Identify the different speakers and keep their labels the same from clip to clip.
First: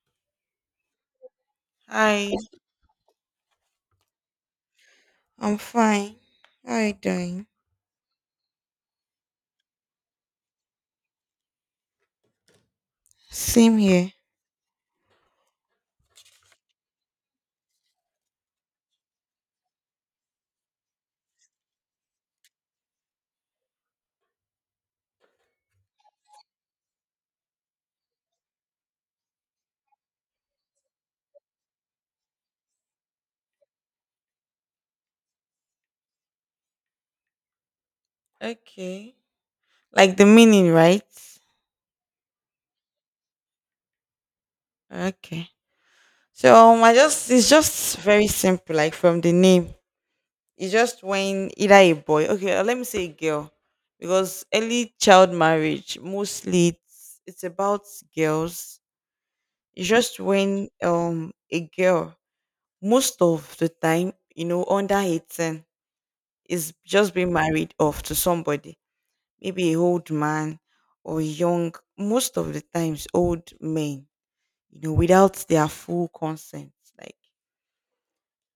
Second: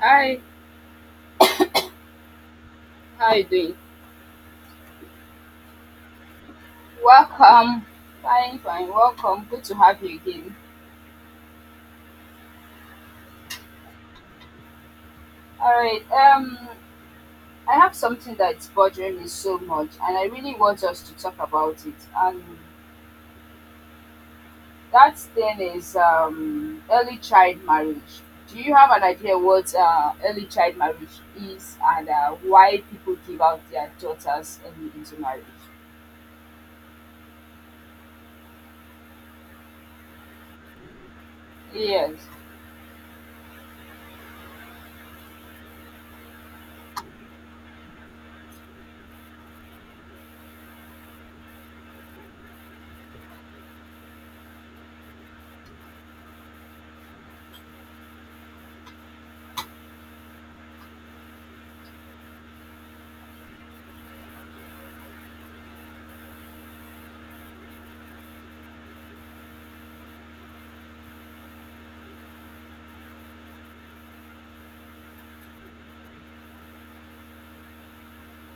Speaker 1: Hi,
Speaker 2: Hi.
Speaker 1: how you doing?
Speaker 2: I'm fine. How are you doing?
Speaker 1: Welcome. Fine, fine. Welcome. Good to have you again.
Speaker 2: Same here.
Speaker 1: All right. I have something that's bothering me so much, and I really want us to talk about it. And that thing is early child marriage. Do you have an idea what early child marriage is and why people give out their daughters early into marriage?
Speaker 2: Okay. Like the meaning, right?
Speaker 1: Yes.
Speaker 2: Okay. So I just it's just very simple, like from the name. It's just when either a boy, okay, let me say a girl, because early child marriage mostly it's about girls. It's just when a girl most of the time, you know, under 18 is just being married off to somebody. Maybe a old man, or young, most of the times old men, you know, without their full consent, like,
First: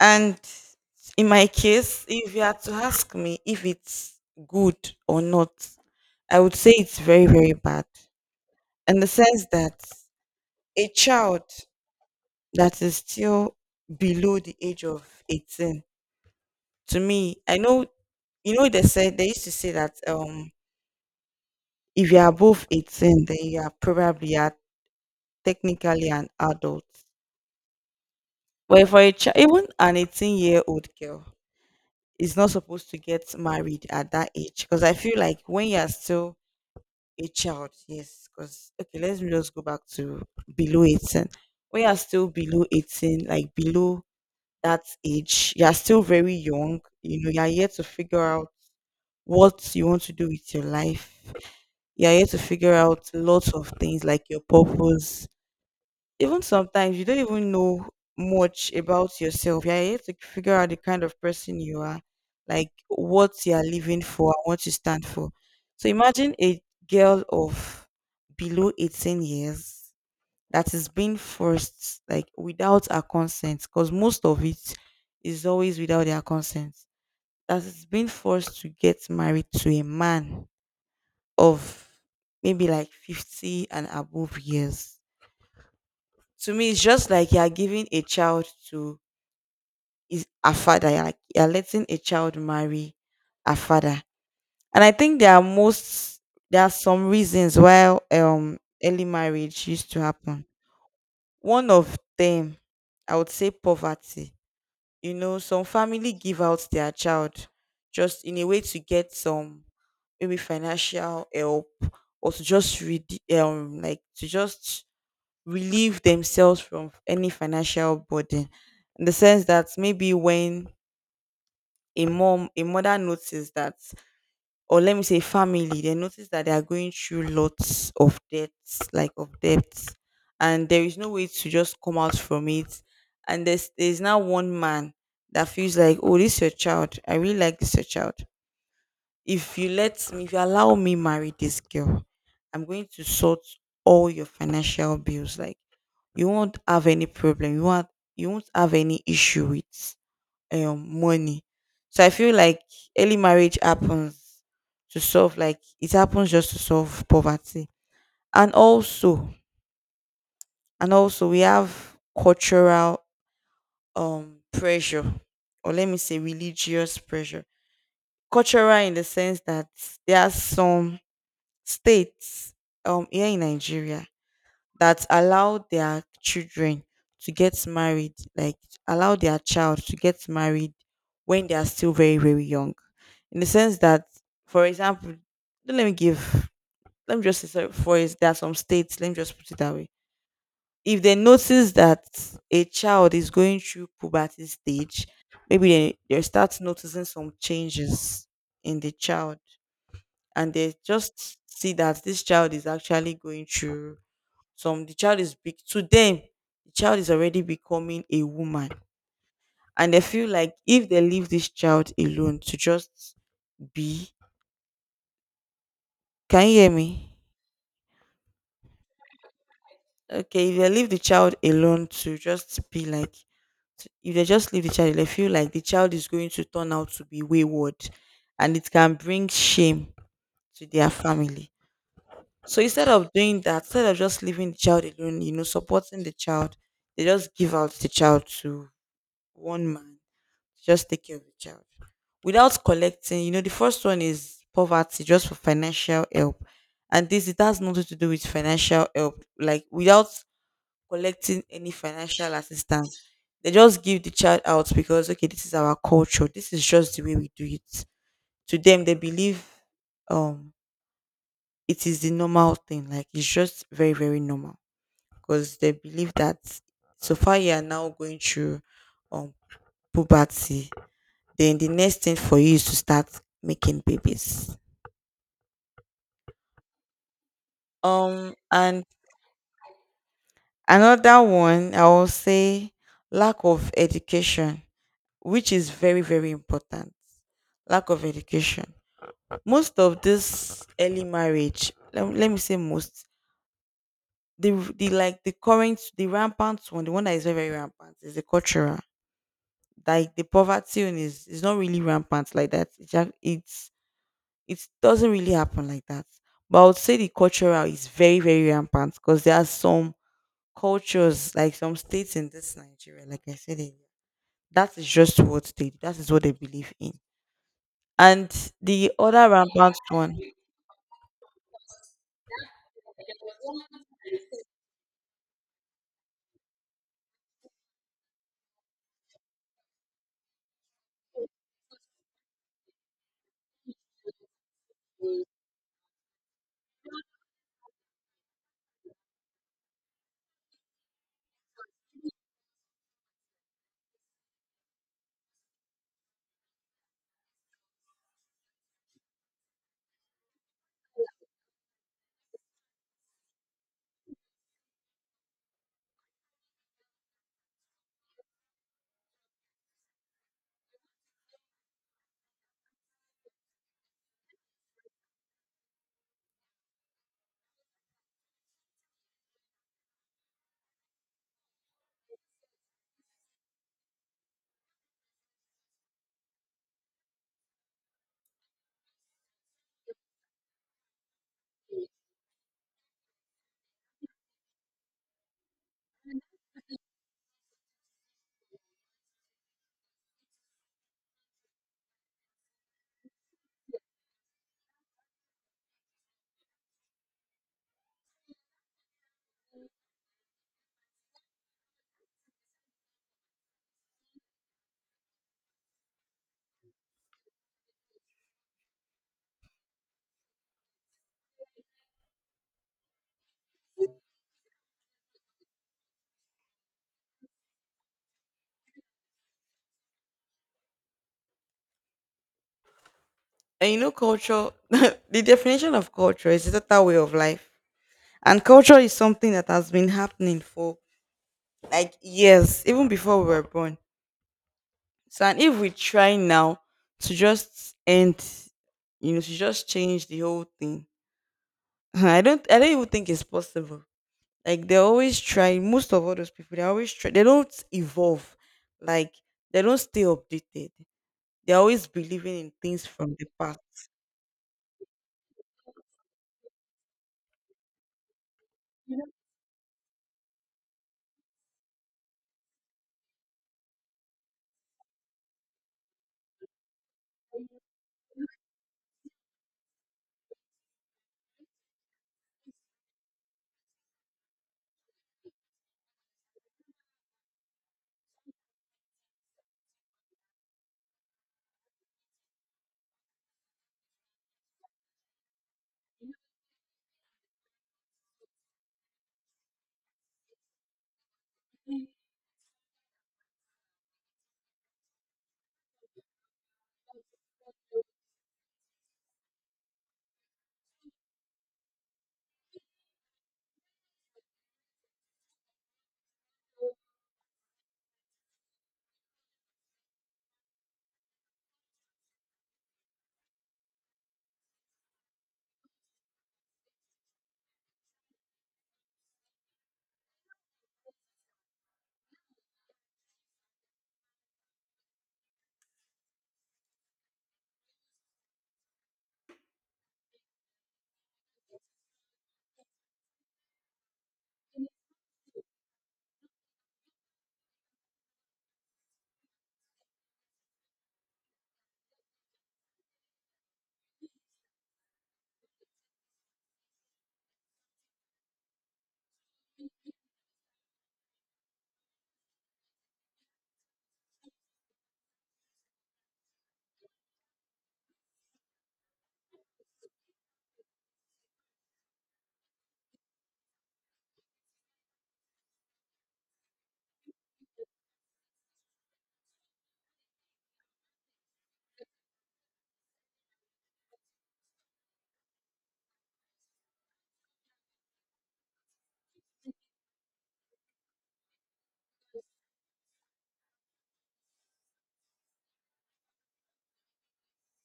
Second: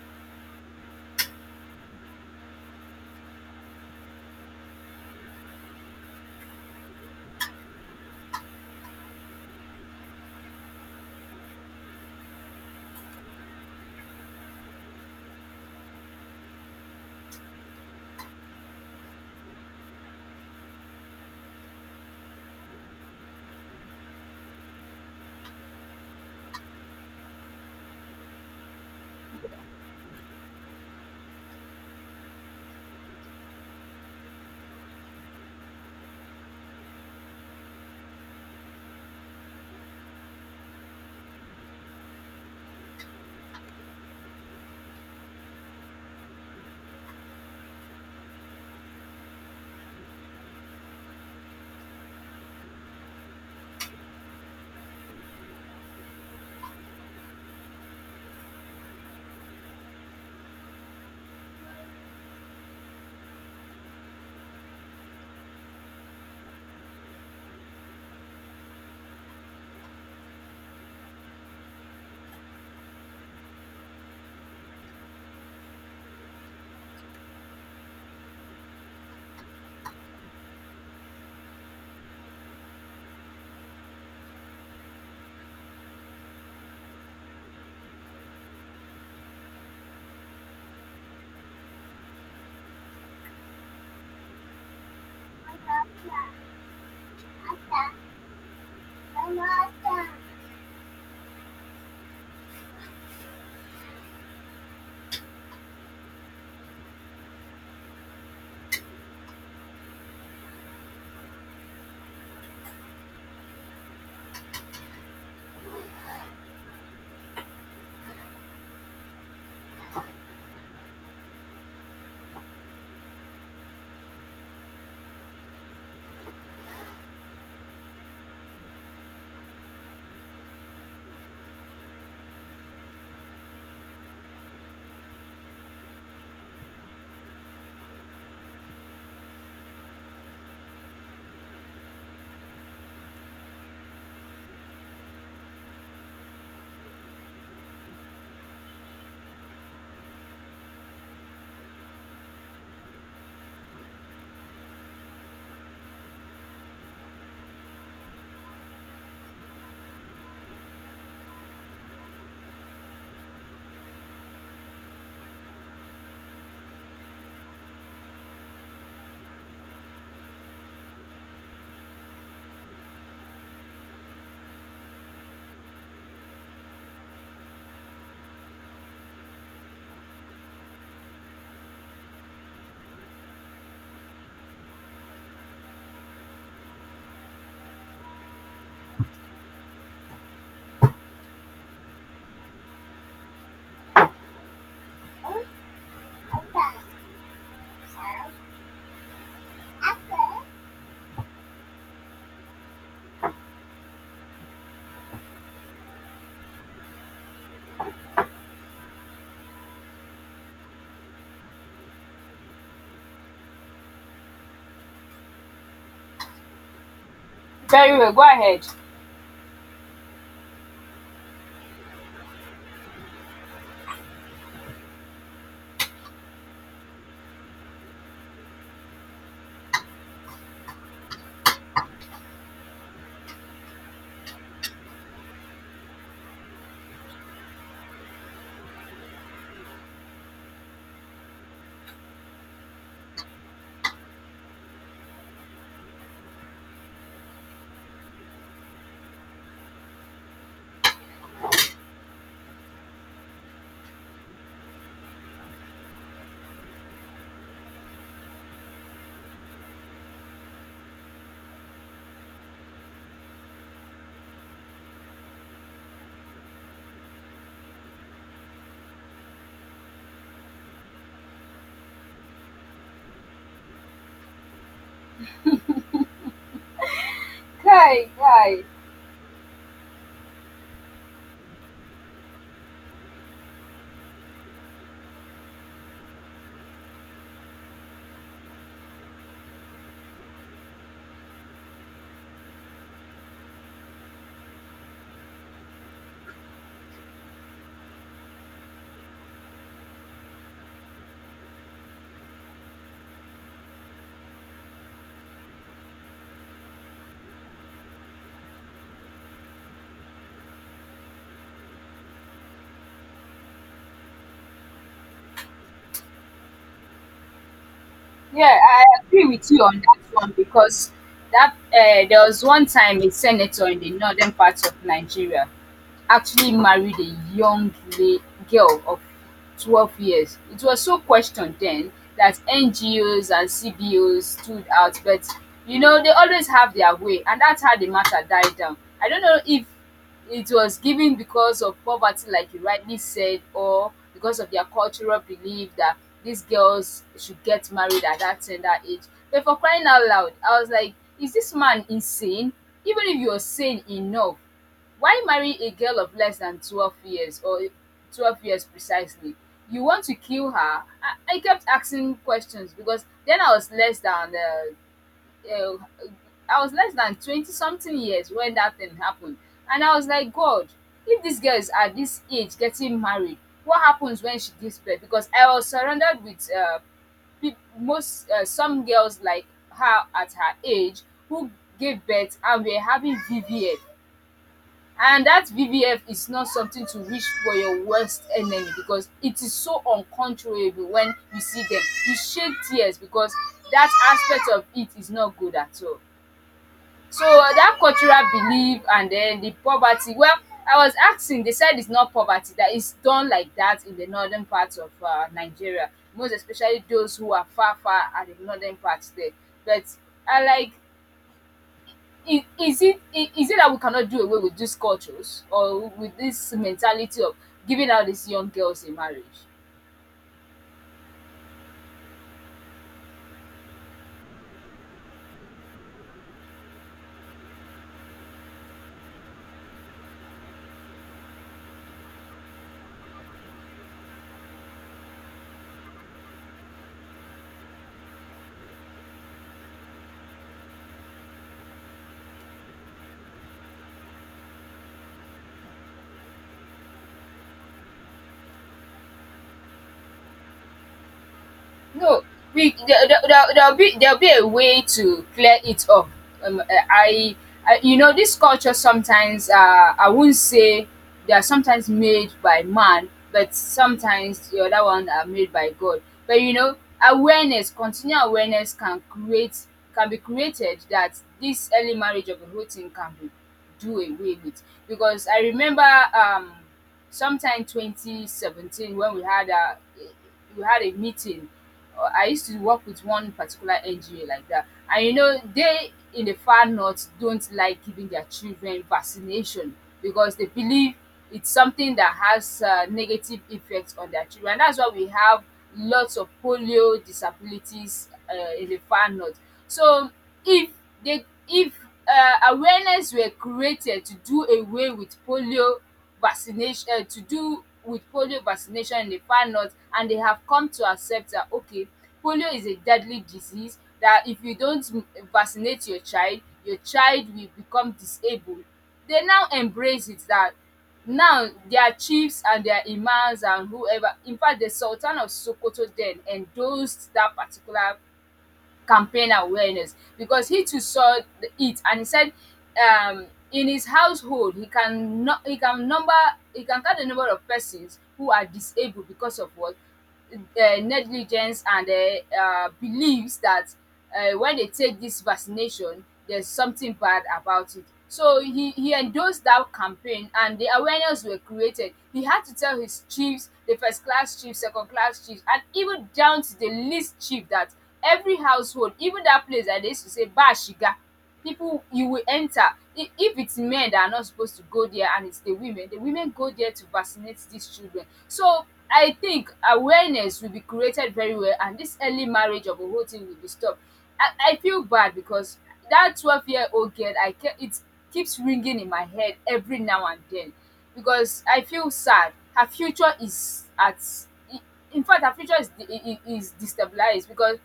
Speaker 2: and in my case, if you had to ask me if it's good or not, I would say it's very very bad, in the sense that a child that is still below the age of 18, to me, I know, you know, they said they used to say that if you are above 18, then you are probably at, technically, an adult. But even an 18-year-old girl is not supposed to get married at that age, because I feel like when you're still a child, yes, because okay, let's just go back to below 18. When you're still below 18, like below that age, you're still very young, you know, you're yet to figure out what you want to do with your life. You're yet to figure out lots of things like your purpose. Even sometimes you don't even know much about yourself. You're yet to figure out the kind of person you are, like what you are living for and what you stand for. So imagine a girl of below 18 years that is being forced, like without her consent, because most of it is always without their consent. That is being forced to get married to a man of maybe like 50 and above years. To me it's just like you're giving a child to is a father, you're like you're letting a child marry a father. And I think there are some reasons why early marriage used to happen. One of them, I would say, poverty. You know, some family give out their child just in a way to get some, maybe, financial help, or to just read, like to just relieve themselves from any financial burden, in the sense that maybe when a mother notices that, or let me say family, they notice that they are going through lots of debts, like of debts, and there is no way to just come out from it. And there's now one man that feels like, oh, this your child, I really like this your child, if you let me, if you allow me marry this girl, I'm going to sort all your financial bills, like, you won't have any problem, you won't have any issue with money. So I feel like early marriage happens to solve, like it happens just to solve poverty. And also, and also, we have cultural pressure, or let me say religious pressure. Cultural in the sense that there are some states here in Nigeria that allow their children to get married, like allow their child to get married when they are still very, very young. In the sense that, for example, let me give, let me just say, sorry, for is there are some states, let me just put it that way. If they notice that a child is going through puberty stage, maybe they start noticing some changes in the child, and they just see that this child is actually going through some, the child is big to them, the child is already becoming a woman, and they feel like if they leave this child alone to just be, can you hear me?
Speaker 1: Very well. Go ahead.
Speaker 2: Okay, if they leave the child alone to just be like, if they just leave the child, they feel like the child is going to turn out to be wayward, and it can bring shame to their family. So instead of doing that, instead of just leaving the child alone, you know, supporting the child, they just give out the child to one man, just take care of the child without collecting. You know, the first one is poverty, just for financial help. And this, it has nothing to do with financial help. Like without collecting any financial assistance, they just give the child out because okay, this is our culture, this is just the way we do it. To them, they believe um it is the normal thing. Like it's just very very normal, because they believe that so far you are now going through um poverty, then the next thing for you is to start making babies.
Speaker 1: Guy, guy.
Speaker 2: And another one, I will say, lack of education, which is very, very important. Lack of education. Most of this early marriage, let me say most, the, the like the current, the rampant one, the one that is very, very rampant is the cultural. Like the poverty one is not really rampant like that. It's, it doesn't really happen like that. But I would say the cultural is very, very rampant because there are some cultures, like some states in this Nigeria, like I said earlier, that is just what they do. That is what they believe in. And
Speaker 1: Yeah, I
Speaker 2: the
Speaker 1: agree
Speaker 2: other
Speaker 1: with you
Speaker 2: rampant
Speaker 1: on that
Speaker 2: one,
Speaker 1: one because that there was one time a senator in the northern part of Nigeria actually married a young lay girl of 12 years. It was so questioned then that NGOs and CBOs stood out, but you know, they always have their way, and that's how the matter died down. I don't know if it was given because of poverty, like you rightly said, or because of their cultural belief that these girls should get married at that tender age. But for crying out loud, I was like, is this man insane? Even if you're sane enough, why marry a girl of less than 12 years or 12 years precisely? You want to kill her? I kept asking questions because then I was less than uh, I was less than 20 something years when that thing happened. And I was like, God, if these girls at this age getting married, what happens when she gives birth? Because I was surrounded with peop- most some girls like her at her age who gave birth and were having VVF. And that VVF is not something to wish for your worst enemy because it is so uncontrollable when you see them. You shed tears because that aspect of it is not good at all. So that cultural belief and then the poverty, well, I was asking, they said it's not poverty, that it's done like that in the northern part of Nigeria, most especially those who are far, far at the northern parts there. But I like is it that we cannot do away with these cultures or with this mentality of giving out these young girls in marriage?
Speaker 2: and you know, culture, the definition of culture is a total way of life. And culture is something that has been happening for like years, even before we were born. So, and if we try now to just end, you know, to just change the whole thing, I don't even think it's possible. Like they're always trying, most of all those people, they always try, they don't evolve. Like they don't stay updated. They're always
Speaker 1: No,
Speaker 2: believing in
Speaker 1: we
Speaker 2: things
Speaker 1: there,
Speaker 2: from
Speaker 1: there,
Speaker 2: the
Speaker 1: there-
Speaker 2: past.
Speaker 1: there'll be a way to clear it up. Um, uh, I, I, you know, this culture sometimes I wouldn't say they are sometimes made by man, but sometimes the other one are made by God. But you know awareness, continual awareness can be created that this early marriage of the whole thing can be do away with because I remember sometime 2017 when we had a meeting. I used to work with one particular NGO like that. And you know, they in the far north don't like giving their children vaccination because they believe it's something that has negative effects on their children. And that's why we have lots of polio disabilities in the far north. So if if awareness were created to do with polio vaccination in the far north and they have come to accept that okay polio is a deadly disease that if you don't vaccinate your child, your child will become disabled. They now embrace it that now their chiefs and their imams and whoever, in fact the sultan of Sokoto then endorsed that particular campaign awareness because he too saw it, and he said, in his household he can no, he can number, he can count the number of persons who are disabled because of what, negligence and believes that when they take this vaccination, there's something bad about it. So he endorsed that campaign and the awareness were created. He had to tell his chiefs, the first class chiefs, second class chiefs, and even down to the least chief that every household, even that place that they used to say Bashiga, people you will enter. If it's men that are not supposed to go there and it's the women, the women go there to vaccinate these children. So I think awareness will be created very well and this early marriage of a whole thing will be stopped. I feel bad because that 12 year old girl, I ke it keeps ringing in my head every now and then because I feel sad, her future is at i- in fact her future is is destabilized because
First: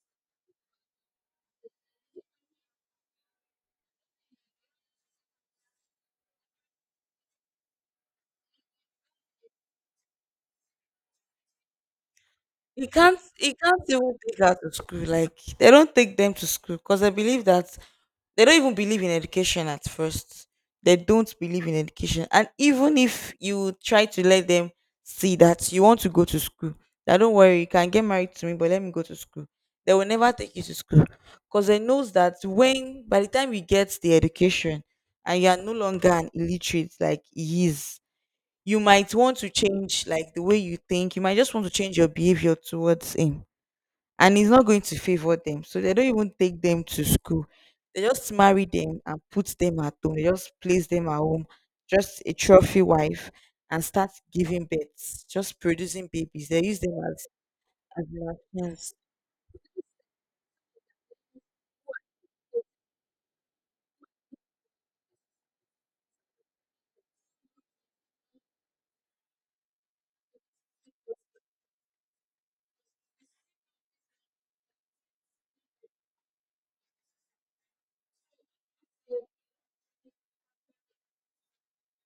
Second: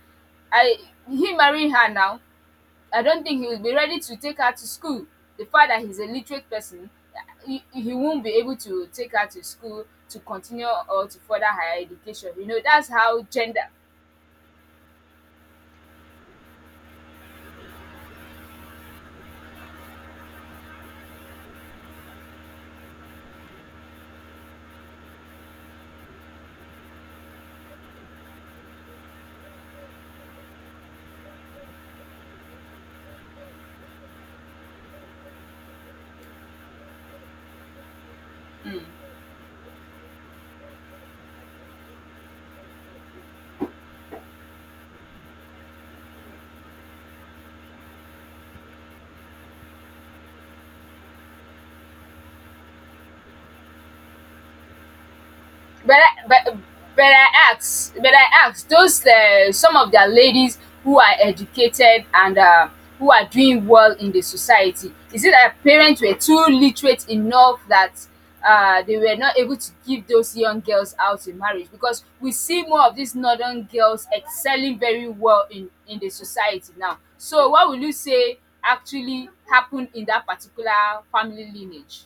Speaker 1: I, he marrying her now, I don't think he will be ready to take her to school. The fact that he's a literate person, he won't be able to take her to school to continue or to further higher education. You know, that's how
Speaker 2: You
Speaker 1: gender.
Speaker 2: can't even take her to school. Like they don't take them to school, because I believe that they don't even believe in education at first. They don't believe in education. And even if you try to let them see that you want to go to school, that don't worry, you can get married to me, but let me go to school, they will never take you to school, because they knows that when by the time you get the education and you are no longer an illiterate like he is, you
Speaker 1: Mm.
Speaker 2: might want to change like the way you think. You might just want to change your behavior towards him, and it's not going to favor them. So they don't even take them to school. They just marry them and put them at home. They just place them at home, just a trophy wife, and start giving birth, just
Speaker 1: but
Speaker 2: producing
Speaker 1: I,
Speaker 2: babies.
Speaker 1: but
Speaker 2: They use them
Speaker 1: but I ask,
Speaker 2: as
Speaker 1: but I ask
Speaker 2: machines.
Speaker 1: those some of their ladies who are educated and who are doing well in the society. Is it that parents were too literate enough that they were not able to give those young girls out in marriage? Because we see more of these northern girls excelling very well in the society now. So what will you say actually happened in that particular family lineage?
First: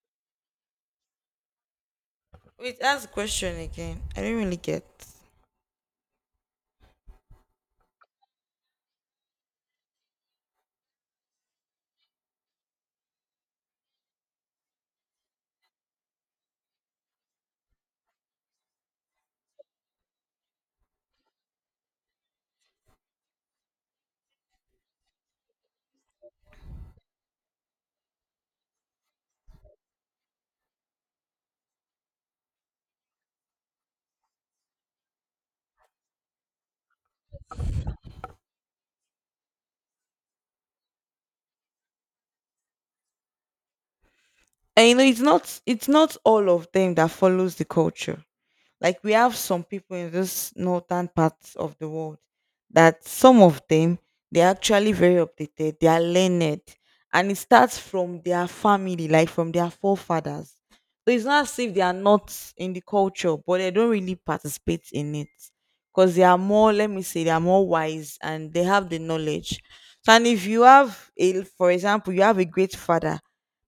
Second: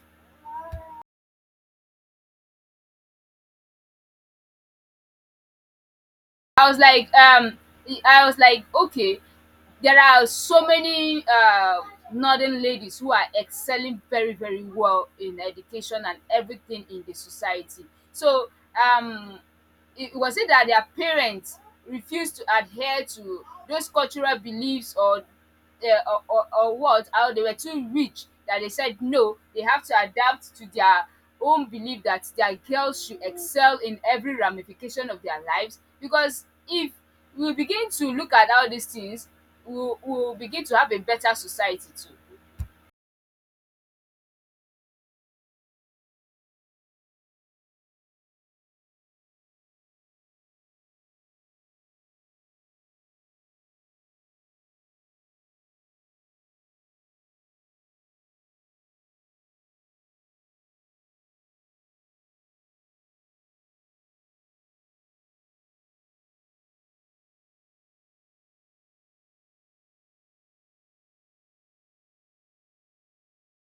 Speaker 2: Wait, ask the question again. I don't really get.
Speaker 1: I was like, um, I was like, okay, there are so many northern ladies who are excelling very, very well in education and everything in the society. So, um, it was it that their parents refused to adhere to those cultural beliefs or what, how they were too rich that they said no, they have to adapt to their own belief that their girls should excel in every ramification of their lives, because if we begin to look at all these things, we'll begin to have a better society too.
Speaker 2: And you know, it's not all of them that follows the culture. Like we have some people in this northern parts of the world that some of them, they're actually very updated, they are learned, and it starts from their family, like from their forefathers. So it's not as if they are not in the culture, but they don't really participate in it because they are more, let me say, they are more wise and they have the knowledge. So, and if you have a, for example, you have a great father,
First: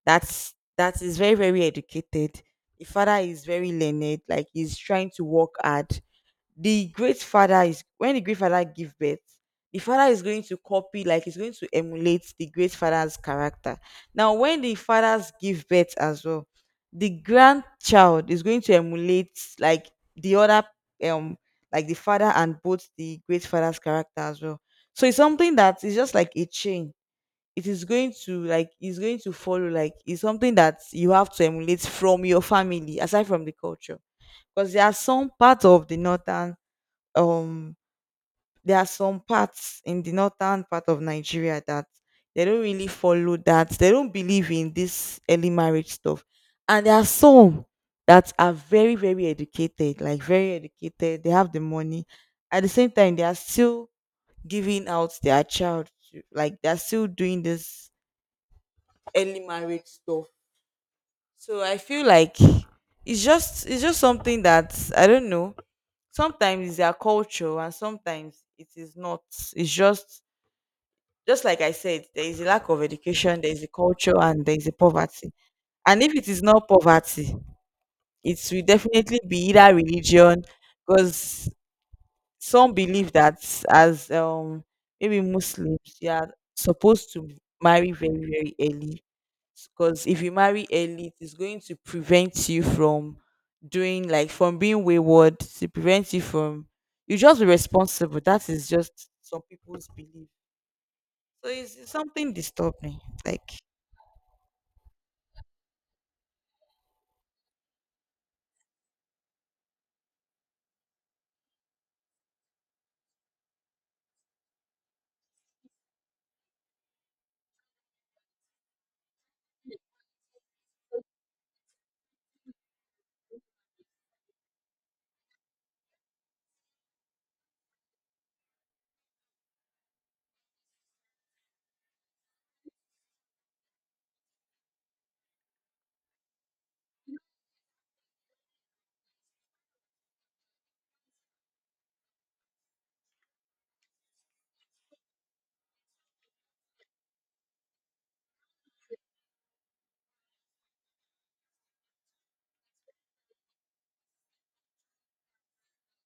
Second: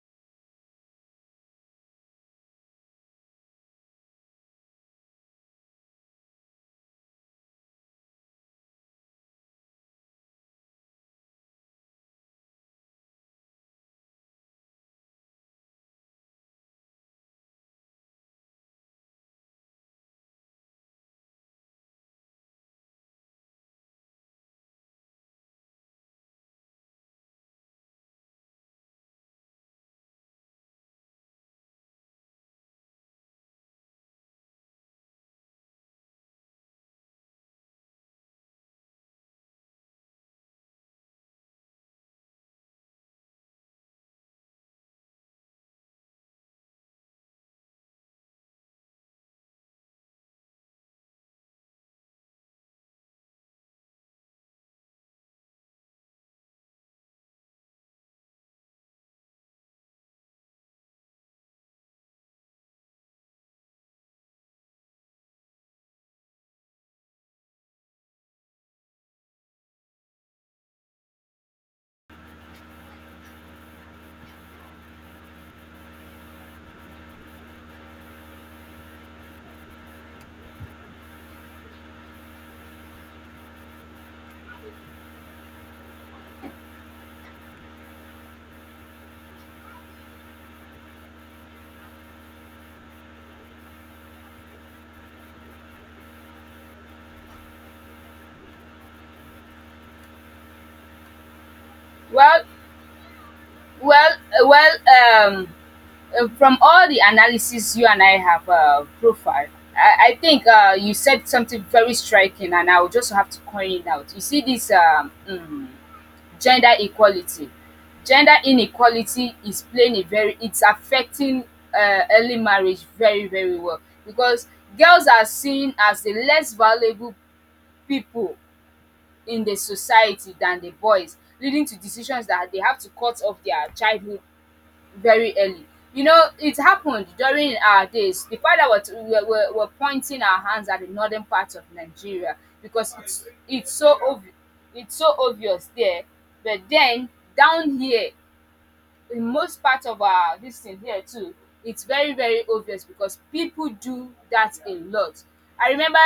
Speaker 2: that is very very educated, the father is very learned, like he's trying to work hard. The great father is, when the great father give birth, the father is going to copy, like he's going to emulate the great father's character. Now when the fathers give birth as well, the grandchild is going to emulate like the other, um like the father and both the great father's character as well. So it's something that is just like a chain. It is going to like, it's going to follow, like it's something that you have to emulate from your family aside from the culture. Because there are some parts of the northern, um there are some parts in the northern part of Nigeria that they don't really follow that, they don't believe in this early marriage stuff. And there are some that are very very educated, like very educated, they have the money, at the same time they are still giving out their child to, like they're still doing this early marriage stuff. So I feel like it's just, it's just something that I don't know. Sometimes it's their culture and sometimes it is not. It's just like I said, there is a lack of education, there is a culture and there is a poverty. And if it is not poverty, it will definitely be either religion, because some believe that as maybe Muslims, you are supposed to marry very, very early, because if you marry early, it is going to prevent you from doing like from being wayward, to prevent you from, you just be responsible. That is just some people's belief. So it's something
Speaker 1: well
Speaker 2: disturbing, like.
Speaker 1: well uh, well um from all the analysis you and I have profiled, I think you said something very striking, and I would just have to point it out. You see, this gender equality, gender inequality is playing a very, it's affecting early marriage very, very well because girls are seen as the less valuable people in the society than the boys, leading to decisions that they have to cut off their childhood very early. You know, it happened during our days. The father were pointing our hands at the northern part of Nigeria because it's so it's so obvious there. But then down here, in most part of our this thing here too, it's very very obvious because people do that a lot. I remember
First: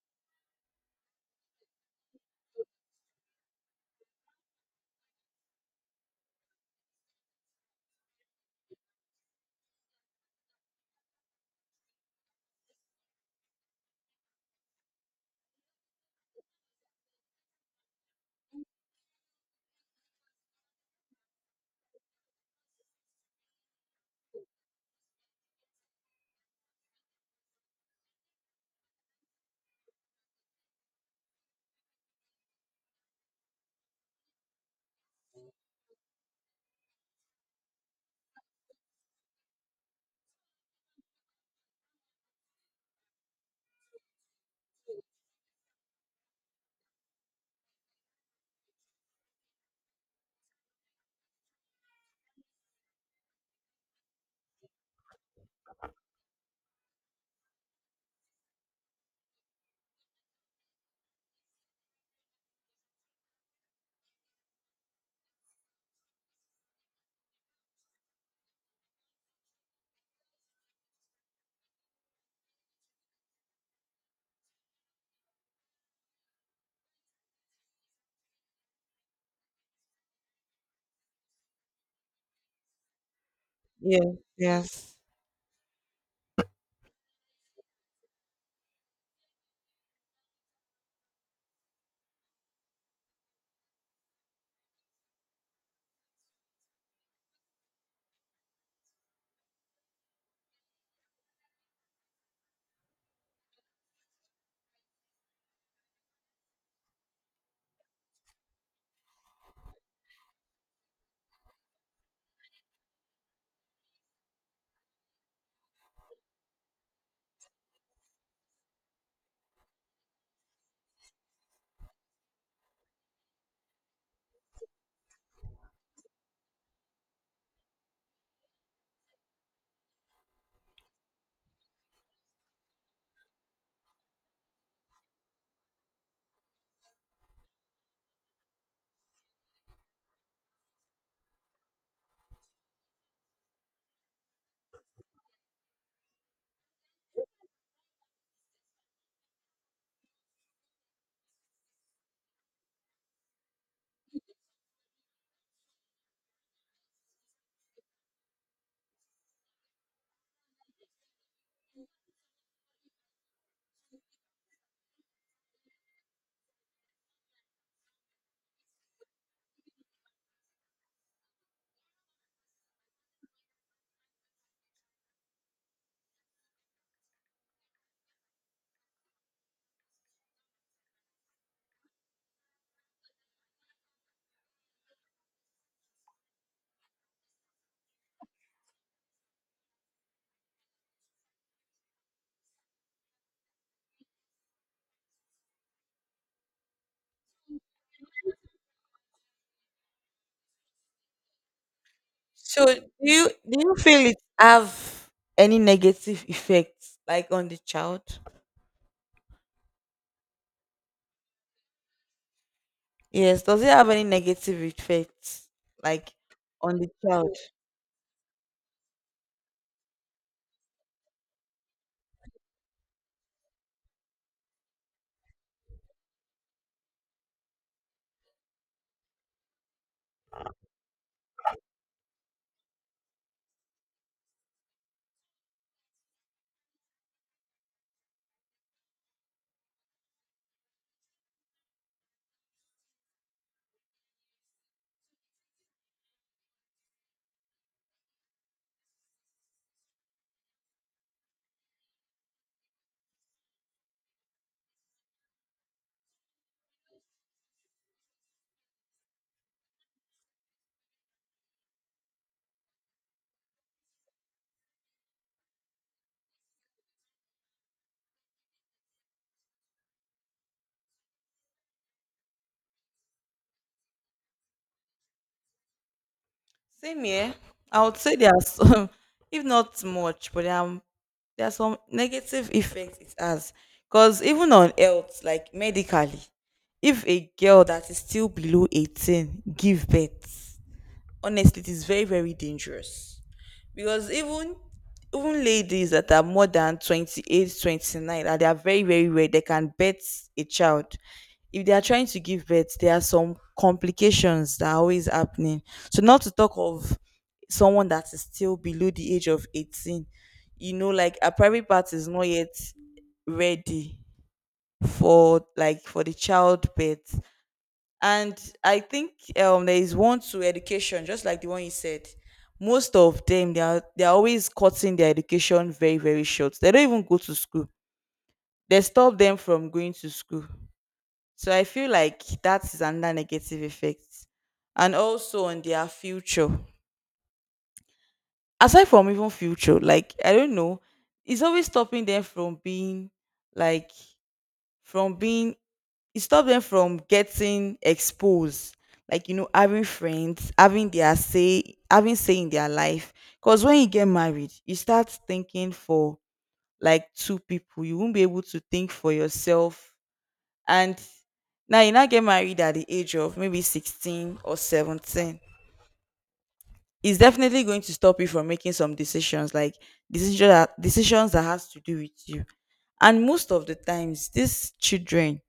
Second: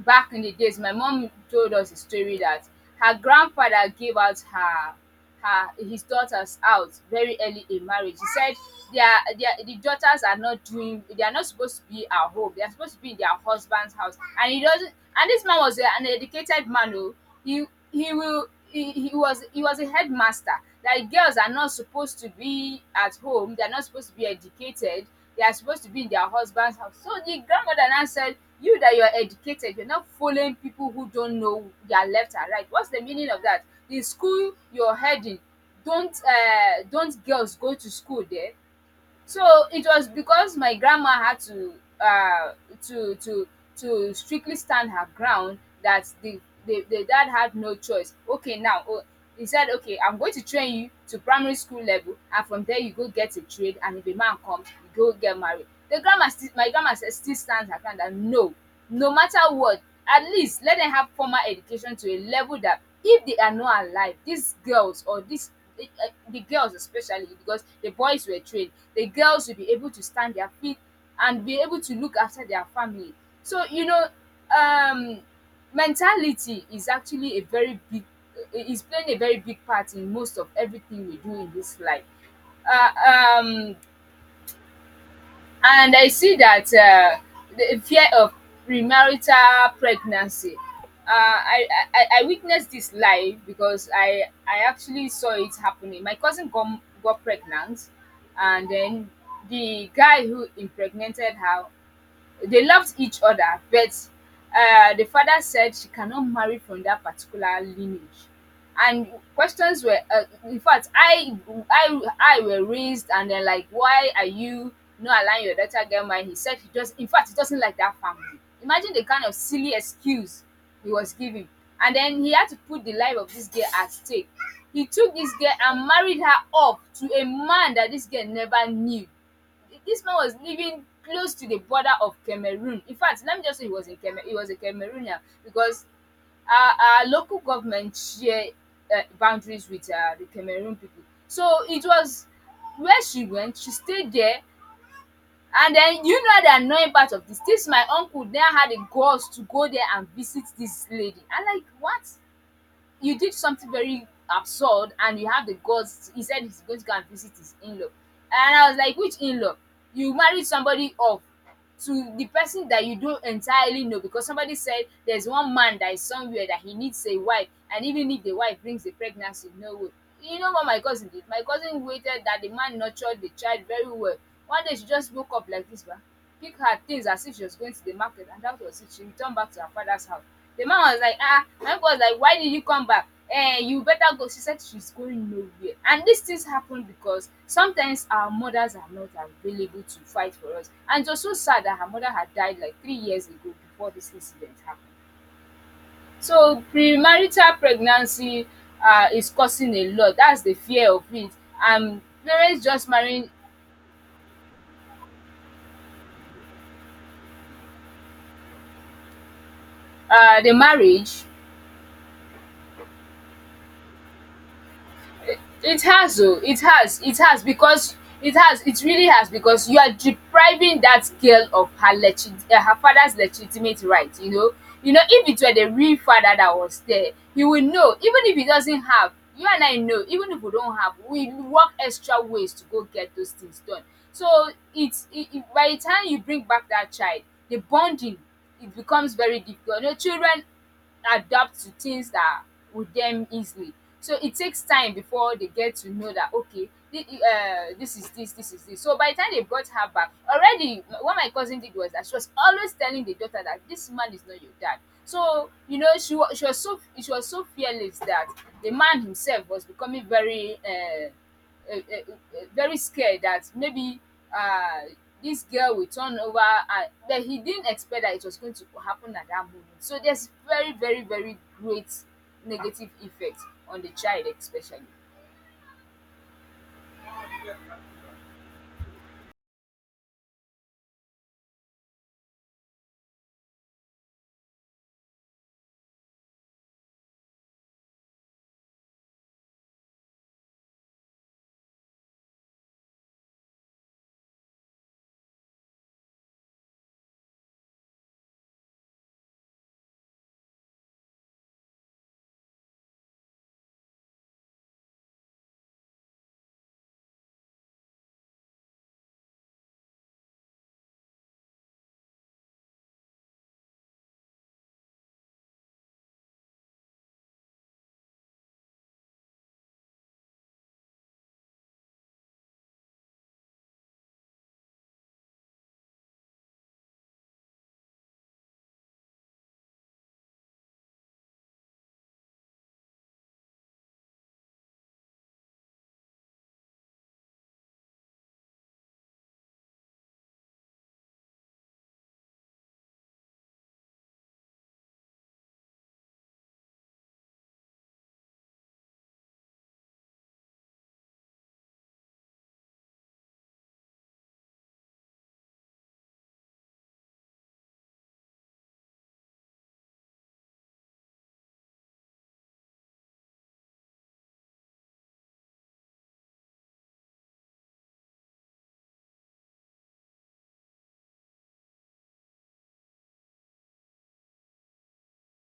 Speaker 1: back in the days my mom told us a story that her grandfather gave out her his daughters out very early in marriage. He said their their the daughters are not doing, they are not supposed to be at home, they are supposed to be in their husband's house. And he doesn't, and this man was a, an educated man oh, he he was he was a headmaster, that girls are not supposed to be at home, they are not supposed to be educated, they are supposed to be in their husband's house. So the grandmother now said, you that you are educated, you're not fooling people who don't know their left and right, what's the meaning of that? The school you're heading, don't girls go to school there? So it was because my grandma had to uh to to to strictly stand her ground that the dad had no choice. Okay, now oh, he said, okay, I'm going to train you to primary school level, and from there you go get a trade, and if a man comes, you go get married. The grandma still, my grandma said, still stands her ground that no, no matter what, at least let them have formal education to a level that if they are not alive, these girls or these the girls especially, because the boys were trained, the girls will be able to stand their feet and be able to look after their family. So, you know, um, mentality is actually a very big, is playing a very big part in most of everything we do in this life. Uh, um,
Speaker 2: Yeah. Yes.
Speaker 1: and I see that the fear of premarital pregnancy. Uh, I, I witnessed this live because I actually saw it happening. My cousin got pregnant, and then the guy who impregnated her, they loved each other, but the father said she cannot marry from that particular lineage. And questions were, in fact, I were raised and they're like, why are you not allowing your daughter to get married? He said he just, in fact, he doesn't like that family. Imagine the kind of silly excuse he was giving. And then he had to put the life of this girl at stake. He took this girl and married her off to a man that this girl never knew. This man was living close to the border of Cameroon. In fact, let me just say he was a he was a Cameroonian because our local government share boundaries with the Cameroon people. So it was where she went, she stayed there. And then you know the annoying part of this. This my uncle then had the guts to go there and visit this lady. I'm like, what? You did something very absurd and you have the guts. He said he's going to go and visit his in-law, and I was like, which in-law? You married somebody off to the person that you don't entirely know because somebody said there's one man that is somewhere that he needs a wife. And even if the wife brings a pregnancy, no way. You know what my cousin did? My cousin waited that the man nurtured the child very well. One day she just woke up like this, bah, pick her things as if she was going to the market, and that was it. She returned back to her father's house. The man was like, ah, my uncle was like, why did you come back? Eh, you better go. She said she's going nowhere. And these things happen because sometimes our mothers are not available to fight for us. And it was so sad that her mother had died like 3 years ago before this incident happened. So premarital pregnancy is causing a lot. That's the fear of it. And
Speaker 2: So
Speaker 1: parents
Speaker 2: do
Speaker 1: just
Speaker 2: you
Speaker 1: marrying.
Speaker 2: do you feel it have any negative effects, like, on the child?
Speaker 1: The marriage,
Speaker 2: Yes, does it have any negative effects,
Speaker 1: it
Speaker 2: like,
Speaker 1: has. Oh, it
Speaker 2: on the
Speaker 1: has, it
Speaker 2: child?
Speaker 1: has, because it has, it really has, because you are depriving that girl of her legit her father's legitimate right, you know. You know if it were the real father that was there, he will know. Even if he doesn't have, you and I know, even if we don't have, we work extra ways to go get those things done. So it's it it by the time you bring back that child, the bonding, it becomes very difficult. You know children adapt to things that with them easily. So it takes time before they get to know that, okay, this is this, this is this. So by the time they brought her back, already what my cousin did was that she was always telling the daughter that this man is not your dad. So you know she was so she was so fearless that the man himself was becoming very. Very scared that maybe uh, this girl will turn over, and that he didn't expect that it was going to happen at that moment. So there's very, very, very great negative effect on the child, especially.
Speaker 2: Same here. I would say there are some, if not much, but there are some negative effects it has. Because even on health, like medically, if a girl that is still below 18 give birth, honestly, it is very, very dangerous. Because even even ladies that are more than 28, 29, 29, and they are very, very rare they can birth a child. If they are trying to give birth, there are some complications that are always happening. So not to talk of someone that is still below the age of 18. You know, like a private part is not yet ready for, like, for the childbirth. And I think there is one to education, just like the one you said. Most of them, they are always cutting their education very, very short. They don't even go to school. They stop them from going to school. So I feel like that is another negative effect, and also on their future. Aside from even future, like, I don't know, it's always stopping them from being, like, from being, it stops them from getting exposed, like, you know, having friends, having their say, having say in their life. Because when you get married, you start thinking for, like, two people. You won't be able to think for yourself. And now you now get married at the age of maybe 16 or 17, it's definitely going to stop you from making some decisions, like decision that decisions that has to do with you. And most of the times, these children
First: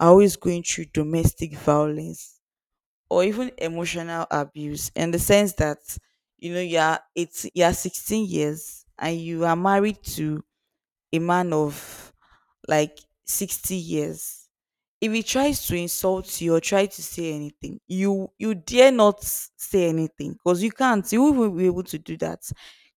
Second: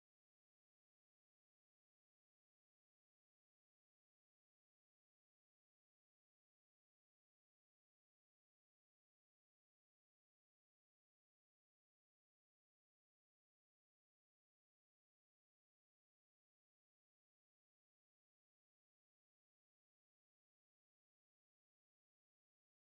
Speaker 2: are always going through domestic violence or even emotional abuse, in the sense that, you know, you are, it's, you are 16 years and you are married to a man of, like, 60 years. If he tries to insult you or try to say anything, you dare not say anything, because you can't, you won't be able to do that.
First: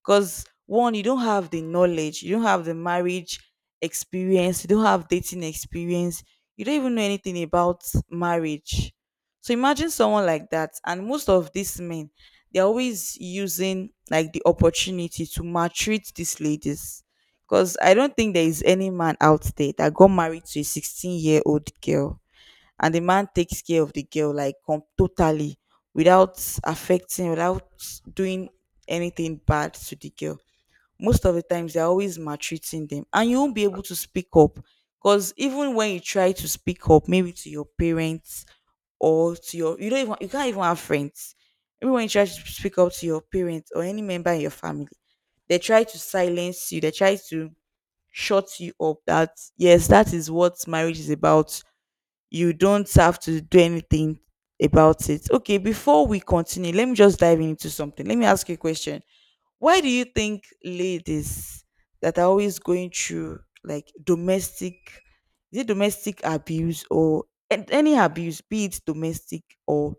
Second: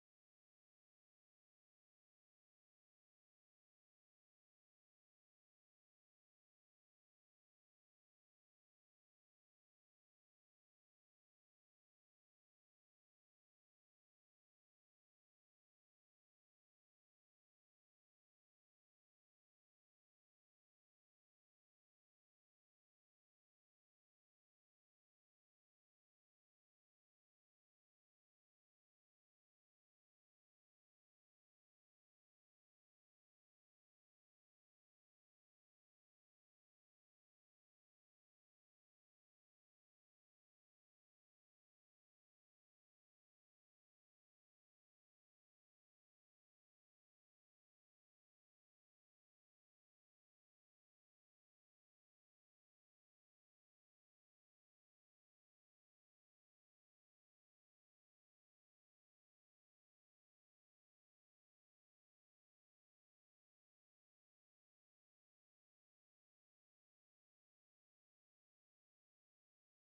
Speaker 2: Because one, you don't have the knowledge, you don't have the marriage experience, you don't have dating experience, you don't even know anything about marriage. So imagine someone like that. And most of these men, they're always using, like, the opportunity to maltreat these ladies. Because I don't think there is any man out there that got married to a 16-year-old girl and the man takes care of the girl, like totally, without affecting, without doing anything bad to the girl. Most of the times, they're always maltreating them and you won't be able to speak up. Because even when you try to speak up, maybe to your parents or to your, you don't even, you can't even have friends. Even when you try to speak up to your parents or any member in your family, they try to silence you. They try to shut you up that yes, that is what marriage is about. You don't have to do anything about it. Okay, before we continue, let me just dive into something. Let me ask you a question. Why do you think ladies that are always going through like domestic, is it domestic abuse or any abuse, be it domestic or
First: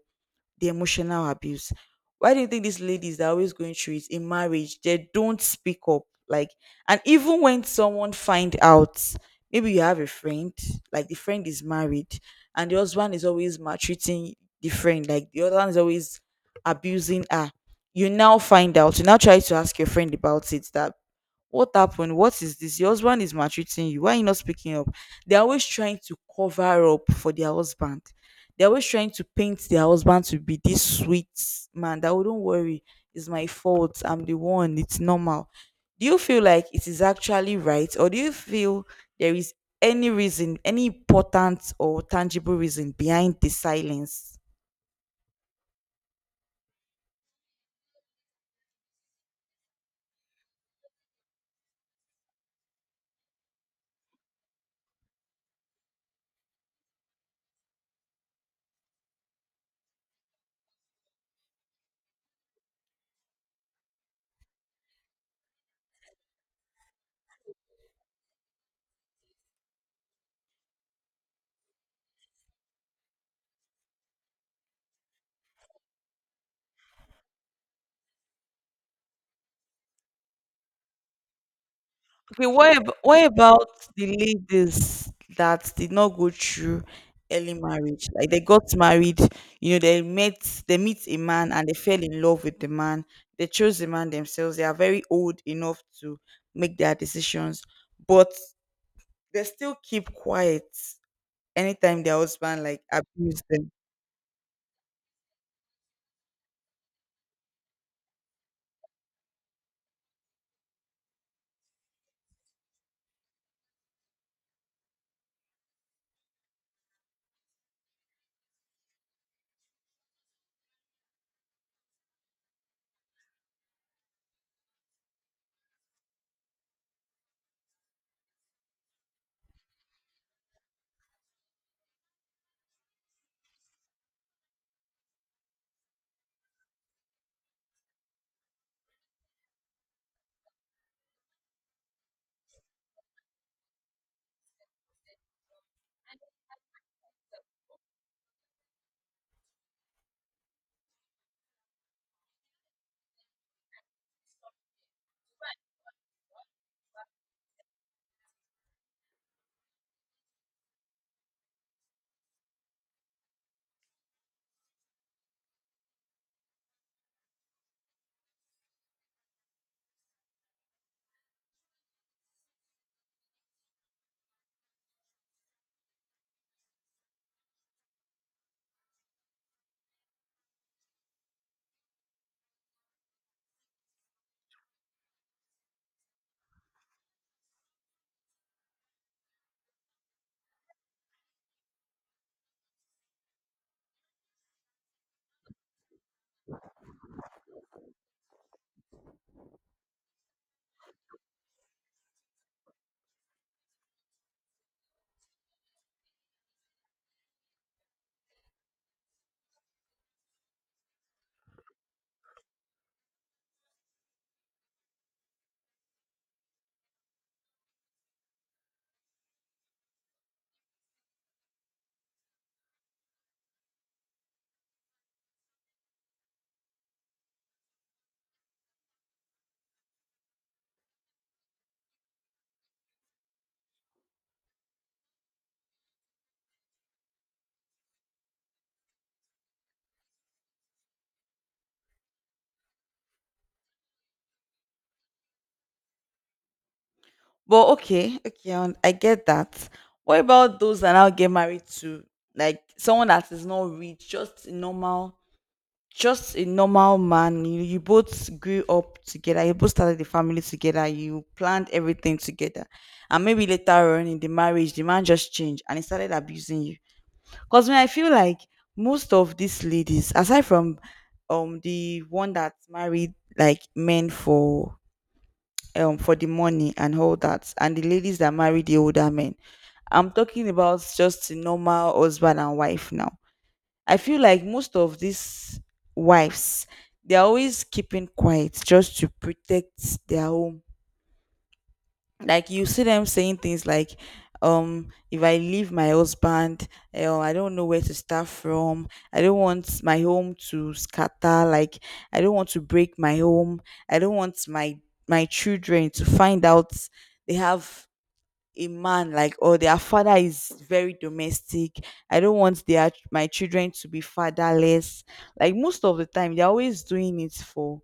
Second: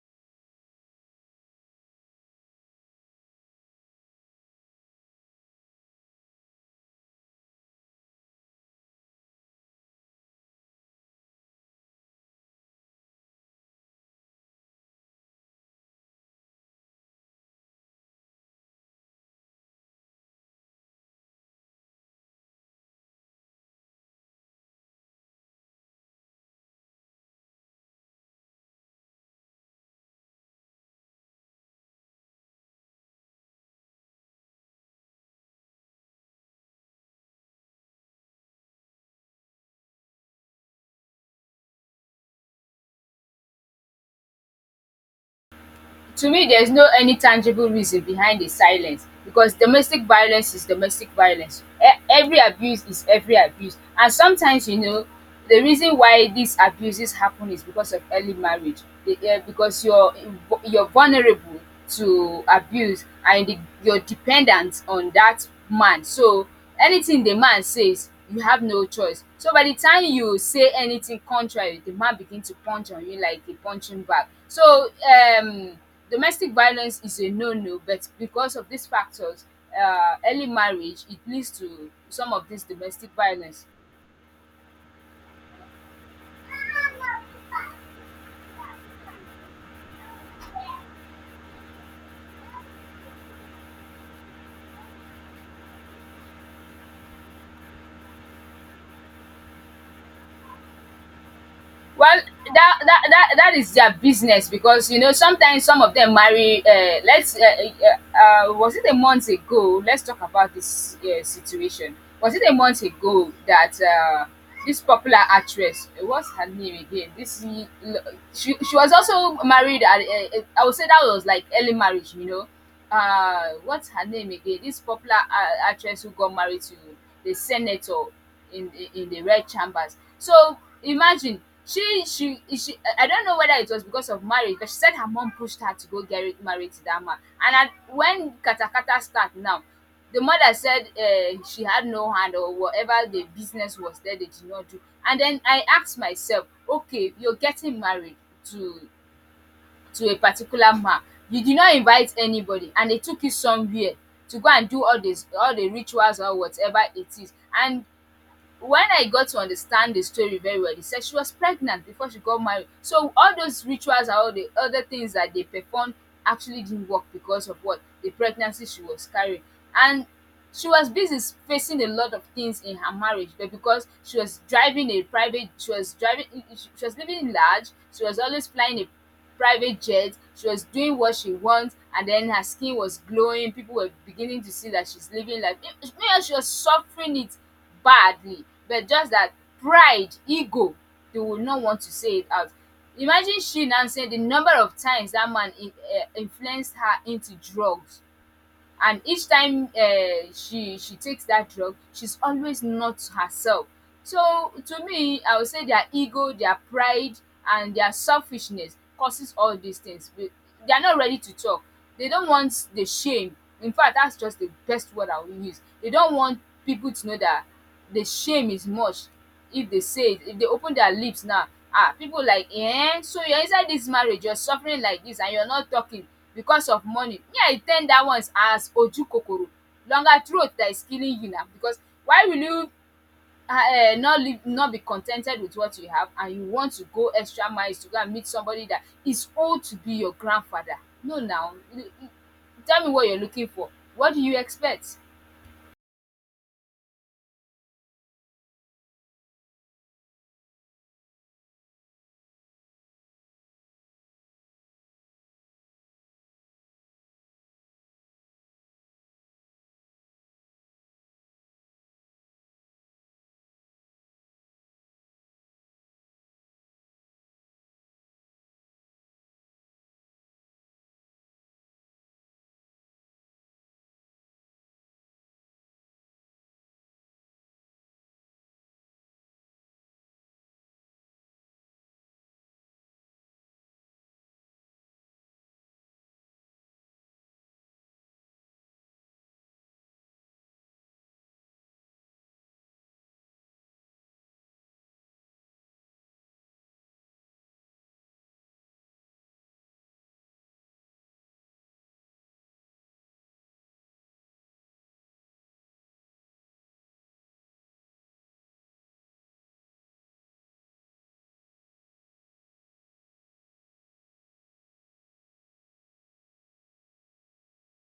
Speaker 2: the emotional abuse. Why do you think these ladies are always going through it in marriage? They don't speak up. Like, and even when someone find out, maybe you have a friend, like the friend is married, and the husband is always maltreating the friend, like, the other one is always abusing her. You now find out, you now try to ask your friend about it that, what happened? What is this? Your husband is maltreating you. Why are you not speaking up? They're always trying to cover up for their husband. They're always trying to paint their husband to be this sweet man that wouldn't worry. It's my fault. I'm the one. It's normal. Do you feel like it is actually right, or do you feel there is any reason, any important or tangible reason behind the silence?
Speaker 1: To me, there's no any tangible reason behind the silence because domestic violence is domestic violence. Every abuse is every abuse. And sometimes, you know, the reason why these abuses happen is because of early marriage. Because you're vulnerable to abuse, and you're dependent on that man. So anything the man says, you have no choice. So by the time you say anything contrary, the man begin to punch on you like a punching bag. So domestic violence is a no-no, but because of these factors, early marriage, it leads to some
Speaker 2: Okay,
Speaker 1: of this
Speaker 2: what
Speaker 1: domestic
Speaker 2: what
Speaker 1: violence.
Speaker 2: about the ladies that did not go through early marriage? Like, they got married, you know, they met, they meet a man and they fell in love with the man. They chose the man themselves. They are very old enough to make their decisions, but they still keep quiet anytime their
Speaker 1: Well,
Speaker 2: husband
Speaker 1: that
Speaker 2: like
Speaker 1: that that
Speaker 2: abuse
Speaker 1: that
Speaker 2: them.
Speaker 1: is their business because you know sometimes some of them marry. Let's Was it a month ago? Let's talk about this situation. Was it a month ago that this popular actress, what's her name again? She was also married. At, I would say that was like early marriage. You know, what's her name again? This popular actress who got married to the senator in the red chambers. So imagine she I don't know whether it was because of marriage, but she said her mom pushed her to go get married to that man. And when katakata start now, the mother said she had no hand or whatever. The business was there, they did not do. And then I asked myself, okay, you're getting married to a particular man, you did not invite anybody, and they took you somewhere to go and do all this, all the rituals or whatever it is. And when I got to understand the story very well, they said she was pregnant before she got married. So all those rituals and all the other things that they performed actually didn't work because of what the pregnancy she was carrying. And she was busy facing a lot of things in her marriage, but because she was driving a private, she was living large. She was always flying a private jet. She was doing what she wants, and then her skin was glowing. People were beginning to see that she's living life. Meanwhile, she was suffering it badly, but just that pride, ego, they would not want to say it out. Imagine she now saying the number of times that man influenced her into drugs, and each time she takes that drug, she's always not herself. So to me, I would say their ego, their pride, and their selfishness causes all these things. They are not ready to talk. They don't want the shame. In fact, that's just the best word I will use. They don't want people to know that. The shame is much. If they say it, if they open their lips now, ah, people like, eh, so you're inside this marriage, you're suffering like this and you're not talking because of money. Me, I term that one as ojukokoro, longer throat that is killing you now. Because why will you not live, not be contented with what you have, and you want to go extra miles to go and meet somebody that is old to be your grandfather? No now, tell me what you're looking for. What do you expect?
Speaker 2: But okay, okay, I get that. What about those that now get married to like someone that is not rich, just a normal man. You both grew up together. You both started the family together. You planned everything together. And maybe later on in the marriage, the man just changed and he started abusing you. Because when I feel like most of these ladies, aside from the one that married like men for the money and all that, and the ladies that married the older men, I'm talking about just a normal husband and wife now. I feel like most of these wives, they're always keeping quiet just to protect their home. Like, you see them saying things like, if I leave my husband, I don't know where to start from. I don't want my home to scatter. Like, I don't want to break my home. I don't want my children to find out they have a man like, or their father is very domestic, I don't want their, my children to be fatherless. Like, most of the time they're always doing it for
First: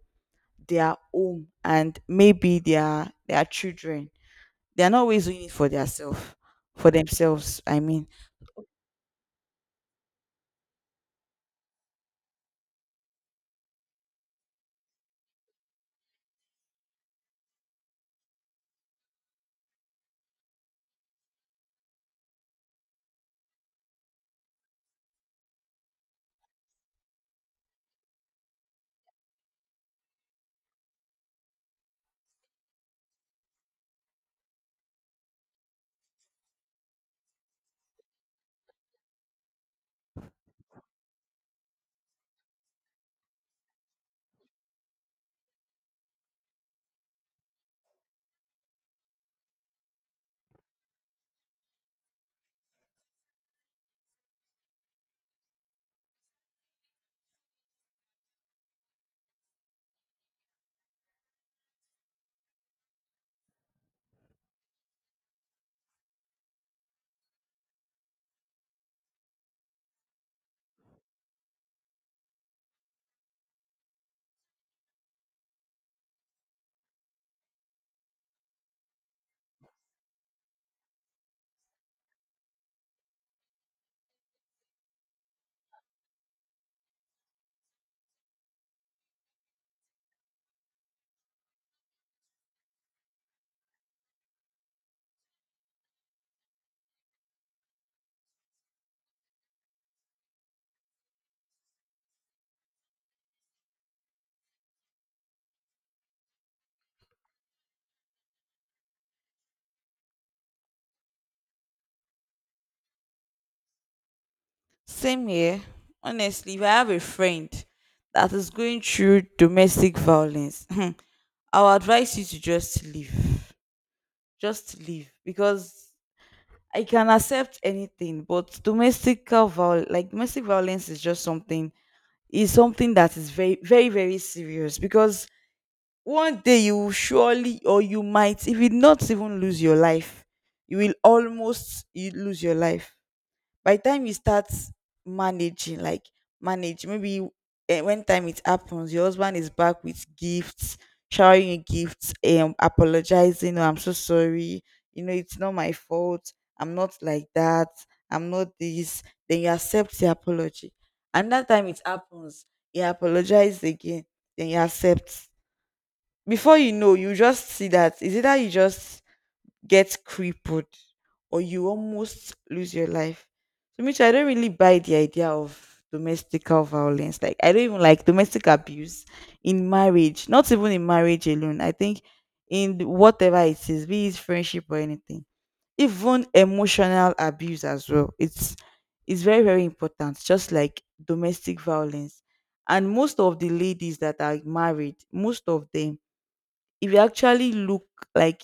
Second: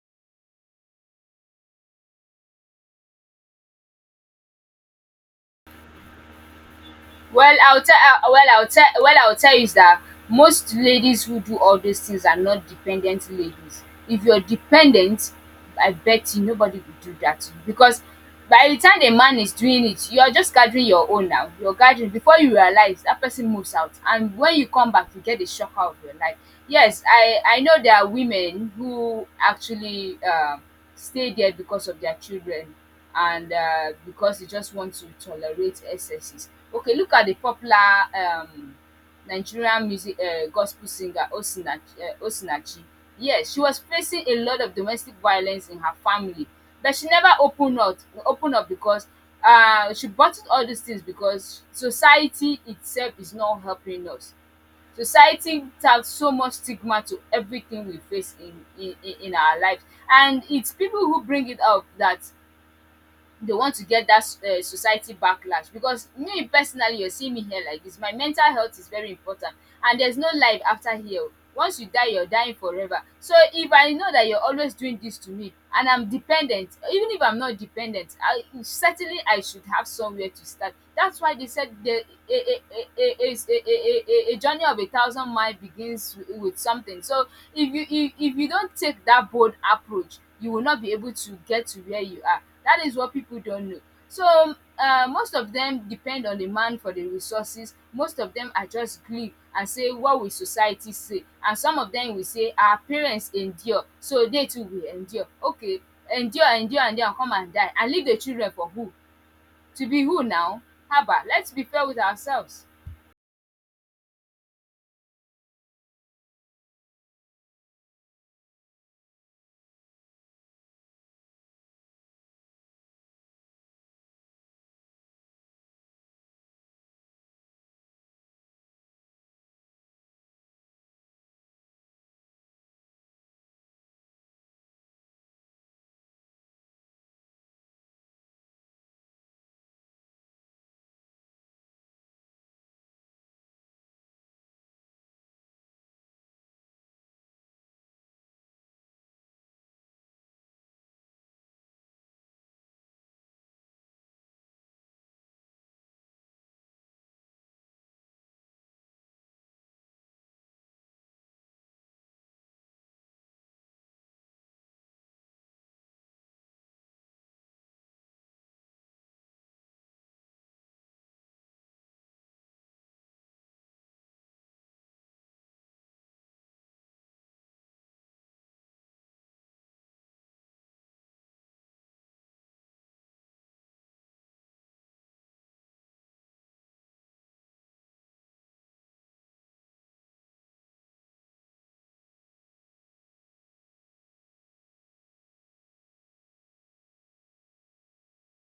Speaker 2: their home and maybe their children, they're not always doing it for themselves, for
Speaker 1: Well,
Speaker 2: themselves I
Speaker 1: I'll tell
Speaker 2: mean.
Speaker 1: well, I'll tell well, I'll tell you is that most ladies who do all those things are not dependent ladies. If you're dependent, I bet you nobody would do that to you, because by the time the man is doing it, you're just gathering your own now. You're gathering before you realize that person moves out, and when you come back, you get the shock out of your life. Yes, I know there are women who actually stay there because of their children, and because they just want to tolerate excesses. Okay, look at the popular um, Nigerian music gospel singer Osinachi, Osinachi. Yes, she was facing a lot of domestic violence in her family, but she never opened up. Opened up because she bottled all these things because society itself is not helping us. Society has so much stigma to everything we face in our lives, and it's people who bring it up that they want to get that society backlash. Because me personally, you're seeing me here like this, my mental health is very important, and there's no life after here oh. Once you die, you're dying forever. So if I know that you're always doing this to me, and I'm dependent, even if I'm not dependent, I certainly I should have somewhere to start. That's why they said the a a a a a a a journey of a thousand mile begins with something. So if you if you don't take that bold approach, you will not be able to get to where you are. That is what people don't know. So most of them depend on the man for the resources. Most of them are just gree and say what will society say, and some of them will say our parents endure so they too will endure. Okay, endure endure and den come and die and leave the children for who? To be who now? Haba, us be fair with ourselves.
Speaker 2: Same here. Honestly, if I have a friend that is going through domestic violence, I'll advise you to just leave. Just leave. Because I can accept anything, but domestic violence is just something, is something that is very, very, very serious. Because one day you will surely, or you might, if you not even lose your life, you will almost you lose your life. By the time you start managing, like manage maybe you- eh, when time it happens, your husband is back with gifts, showering you gifts, apologizing, oh, I'm so sorry, you know, it's not my fault, I'm not like that, I'm not this. Then you accept the apology. Another time it happens, you apologize again, then you accept. Before you know, you just see that is either you just get crippled or you almost lose your life. So Mitch, I don't really buy the idea of domestical violence. Like, I don't even like domestic abuse in marriage, not even in marriage alone. I think in whatever it is, be it friendship or anything. Even emotional abuse as well. It's very, very important, just like domestic violence. And most of the ladies that are married, most of them, if you actually look, like,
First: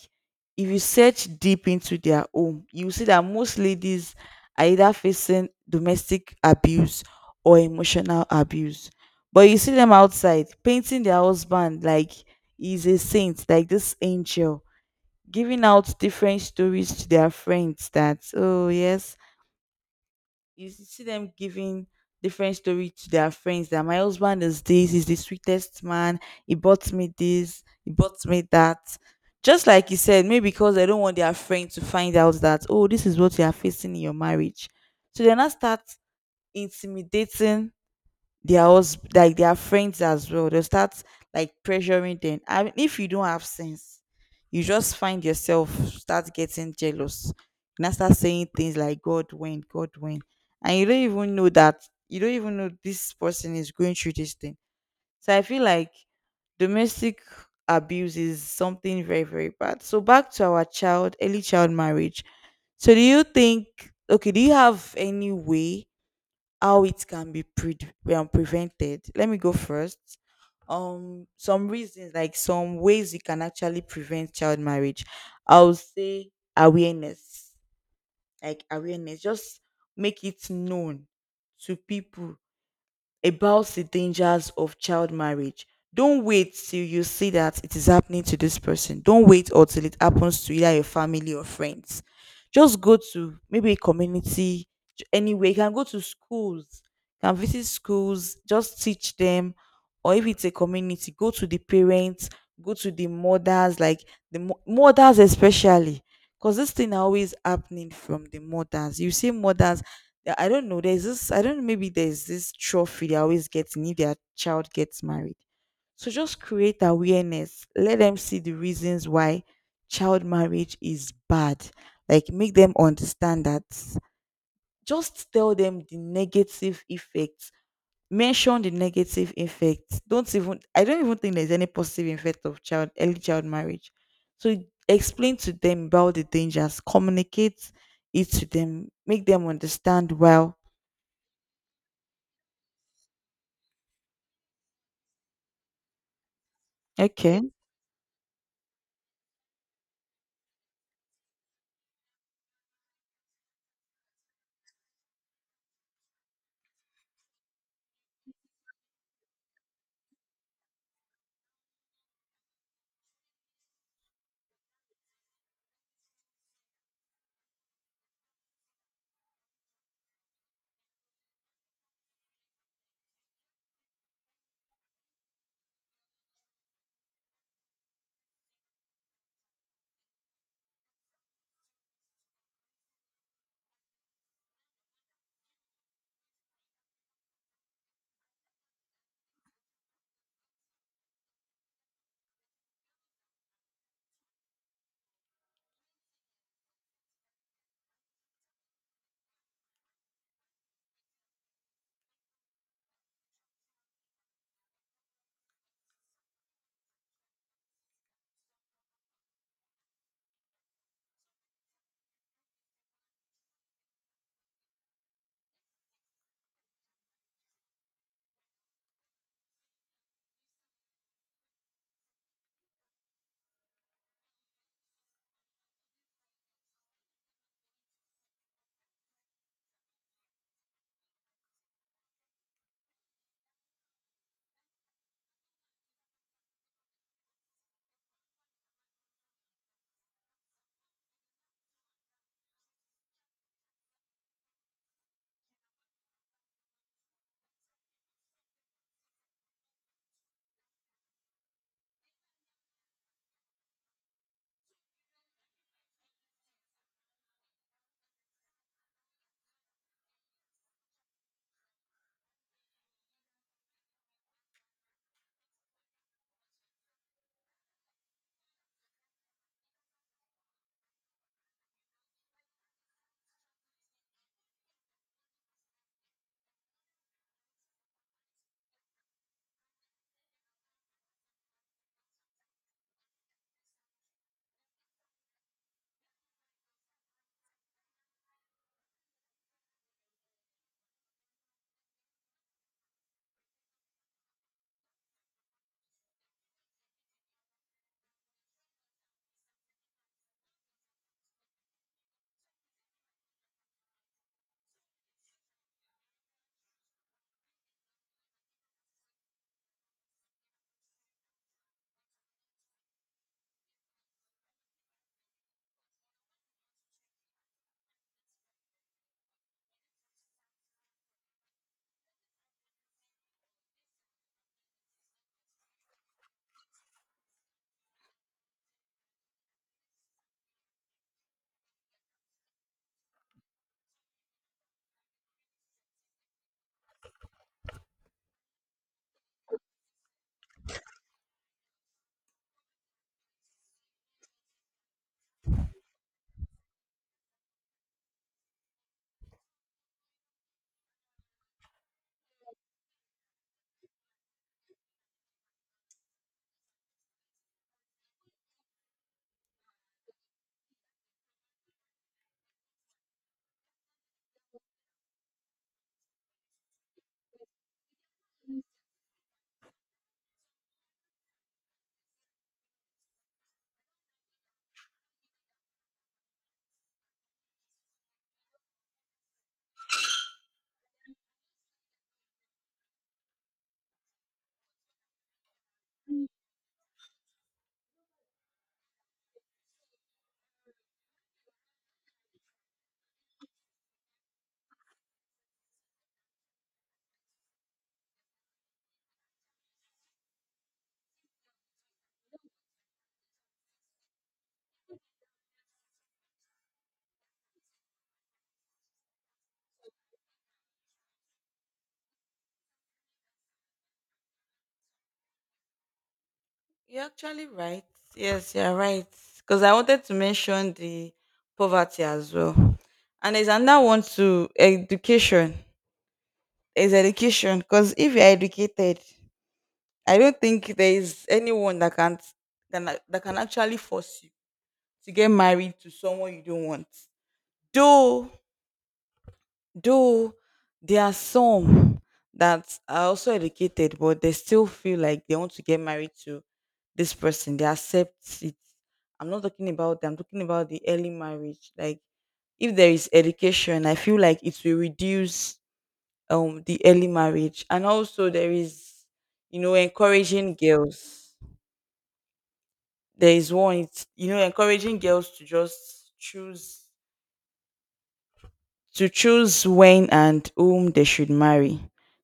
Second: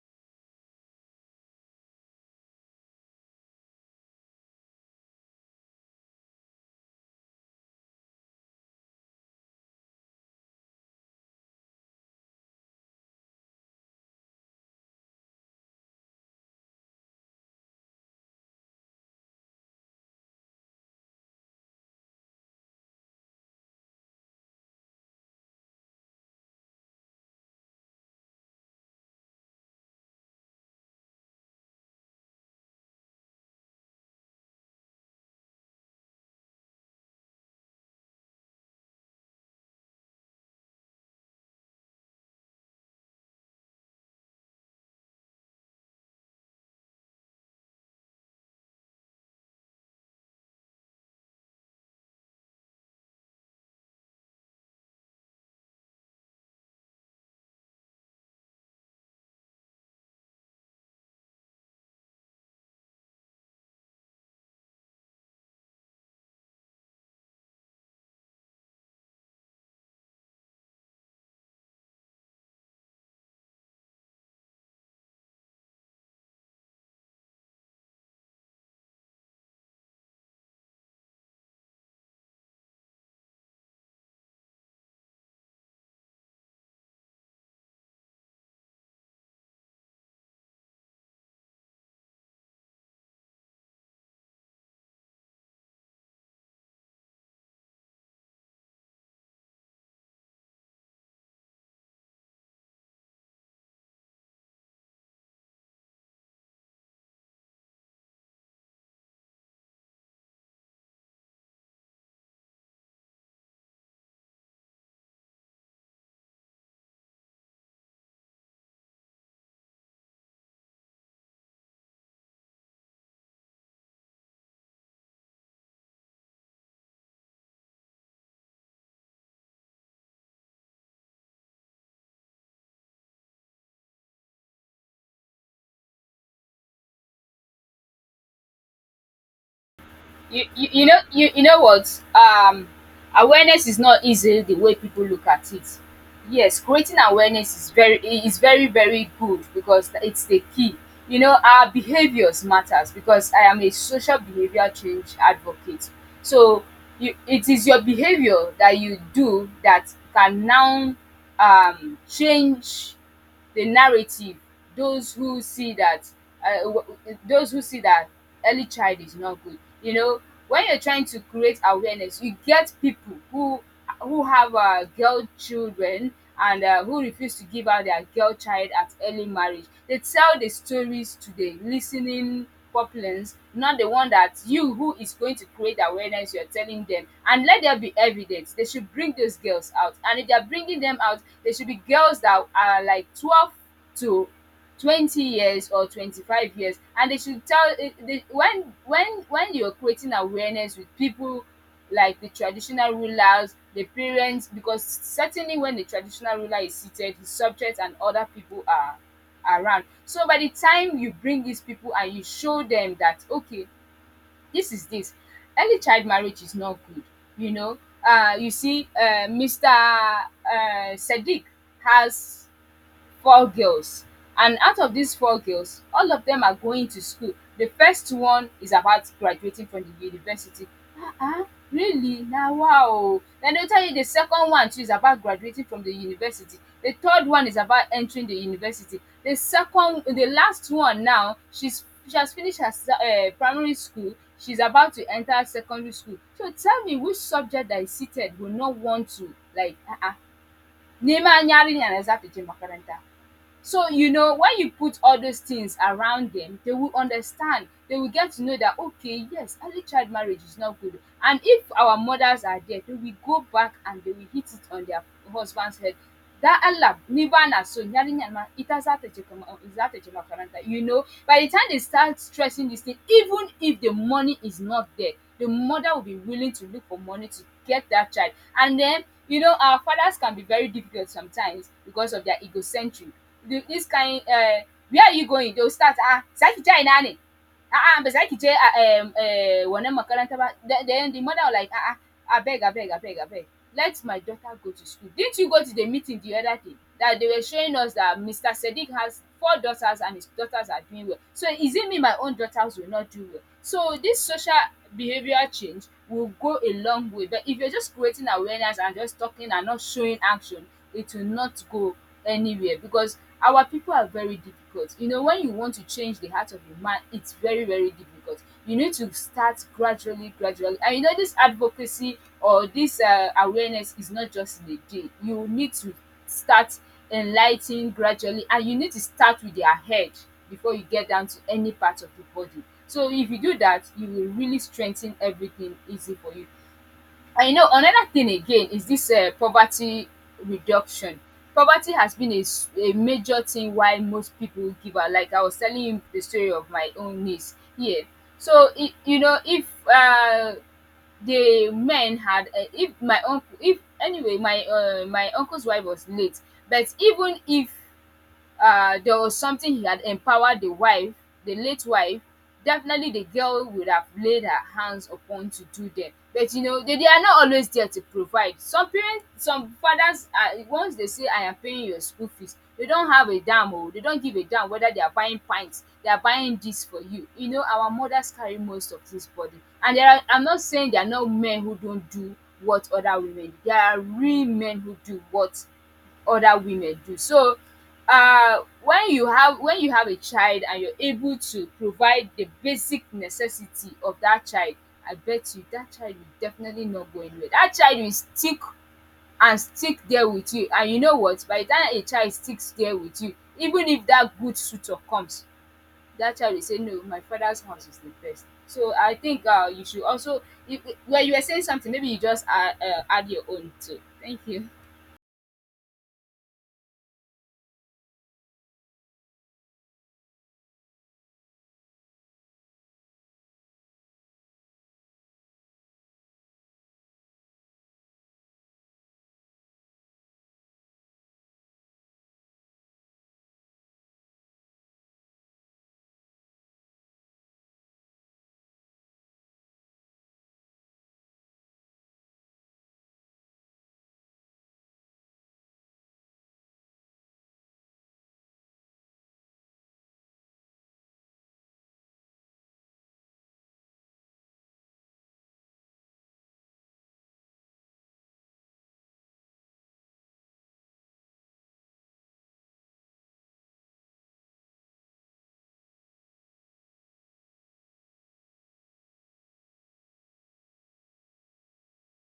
Speaker 2: if you search deep into their home, you will see that most ladies are either facing domestic abuse or emotional abuse. But you see them outside painting their husband like he's a saint, like this angel, giving out different stories to their friends that, oh yes, you see them giving different story to their friends that my husband is this, he's the sweetest man, he bought me this, he bought me that, just like you said, maybe because they don't want their friend to find out that, oh, this is what you are facing in your marriage. So they now start intimidating their like their friends as well. They'll start like pressuring them. I mean, if you don't have sense, you just find yourself start getting jealous. And I start saying things like, God when, God when. And you don't even know that, you don't even know this person is going through this thing. So I feel like domestic abuse is something very, very bad. So back to our child, early child marriage. So do you think, okay, do you have any way how it can be prevented. Let me go first. Some reasons, like some ways you can actually prevent child marriage. I would say awareness, like awareness, just make it known to people about the dangers of child marriage. Don't wait till you see that it is happening to this person. Don't wait or till it happens to either your family or friends. Just go to maybe a community, anywhere. You can go to schools, you can visit schools, just teach them. Or if it's a community, go to the parents, go to the mothers, like the mothers especially. Because this thing are always happening from the mothers. You see mothers. I don't know. There's this. I don't know. Maybe there's this trophy they always getting if their child gets married. So just create awareness. Let them see the reasons why child marriage is bad. Like, make them understand that. Just tell them the negative effects. Mention the negative effects. Don't even. I don't even think there's any positive effect of child early child marriage. So explain to them about the dangers. Communicate it to them. Make them understand
Speaker 1: You,
Speaker 2: well.
Speaker 1: you, you know what awareness is not easy the way people look at it. Yes, creating
Speaker 2: Okay.
Speaker 1: awareness is very very good because it's the key. You know, our behaviors matters because I am a social behavior change advocate. So you, it is your behavior that you do that can now change the narrative. Those who see that uh, w- those who see that early child is not good, you know. When you're trying to create awareness, you get people who have girl children and who refuse to give out their girl child at early marriage, they tell the stories to the listening populace, not the one that you who is going to create awareness, you're telling them. And let there be evidence, they should bring those girls out, and if they're bringing them out, they should be girls that are like 12 to 20 years or 25 years. And they should tell, eh, they, when you're creating awareness with people like the traditional rulers, the parents, because certainly when the traditional ruler is seated, his subjects and other people are around. So by the time you bring these people and you show them that, okay, this, early child marriage is not good, you know. You see, Mr. Sadiq has four girls, and out of these four girls, all of them are going to school. The first one is about graduating from the university. Ah, ah, really, na wow. Then they will tell you the second one too is about graduating from the university, the third one is about entering the university, the second, the last one now, she has finished her primary school, she's about to enter secondary school. So tell me which subject that is seated will not want to like um neman yarinya da zata je makaranta. So, you know, when you put all those things around them, they will understand. They will get to know that, okay, yes, early child marriage is not good. And if our mothers are there, they will go back and they will hit it on their husband's head. That Allah, Nibana, so Nyarinyanma, Itazatechemakaranta. You know, by the time they start stressing this thing, even if the money is not there, the mother will be willing to look for money to get that child. And then, you know, our fathers can be very difficult sometimes because of their egocentric, the this kind where are you going, they will start, ah za ki je ina ne, a'a ba za ki je a wannan makaranta ba. Then the mother will like, a'a, abeg abeg abeg abeg, let my daughter go to school. Didn't you go to the meeting the other day that they were showing us that Mr. Sadiq has four daughters and his daughters are doing well? So is it me, my own daughters will not do well? So this social behavioral change will go a long way, but if you're just creating awareness and just talking and not showing action, it will not go anywhere. Because our people are very difficult, you know, when you want to change the heart of a man, it's very very difficult. You need to start gradually gradually, and you know, this advocacy or this awareness is not just in a day. You need to start enlightening gradually, and you need to start with their head before you get down to any part of the body. So if you do that, you will really strengthen everything easy for you. I know another thing again is this poverty reduction. Poverty has been a, a major thing why most people give up. Like I was telling you the story of my own niece here. So you know, if the men had if my uncle, if anyway my my uncle's wife was late, but even if there was something he had empowered the wife, the late wife, definitely the girl would have laid her hands upon to do them. But you know, they are not always there to provide. Some parents, some fathers, are, once they say, I am paying your school fees, they don't have a damn, or they don't give a damn whether they are buying pints, they are buying this for you. You know, our mothers carry most of this burden. And there are, I'm not saying there are no men who don't do what other women do. There are real men who do what other women do. So uh, when you have a child and you're able to provide the basic necessity of that child, I bet you that child will definitely not go anywhere. That child will stick and stick there with you, and you know what, by the time a child sticks there with you, even if that good suitor comes, that child will say, no, my father's house is the best. So I think uh, you should also, if, well, you were saying something, maybe you just add your own too. Thank you.
Speaker 2: You're actually right. Yes, you're right. Because I wanted to mention the poverty as well. And there's another one to education. Is education. Because if you're educated, I don't think there is anyone that can, that can actually force you to get married to someone you don't want. Though Though there are some that are also educated, but they still feel like they want to get married to this person. They accept it. I'm not talking about them. I'm talking about the early marriage. Like, if there is education, I feel like it will reduce the early marriage. And also there is, you know, encouraging girls. There is one, it's, you know, encouraging girls to just choose, to choose when and whom they should marry.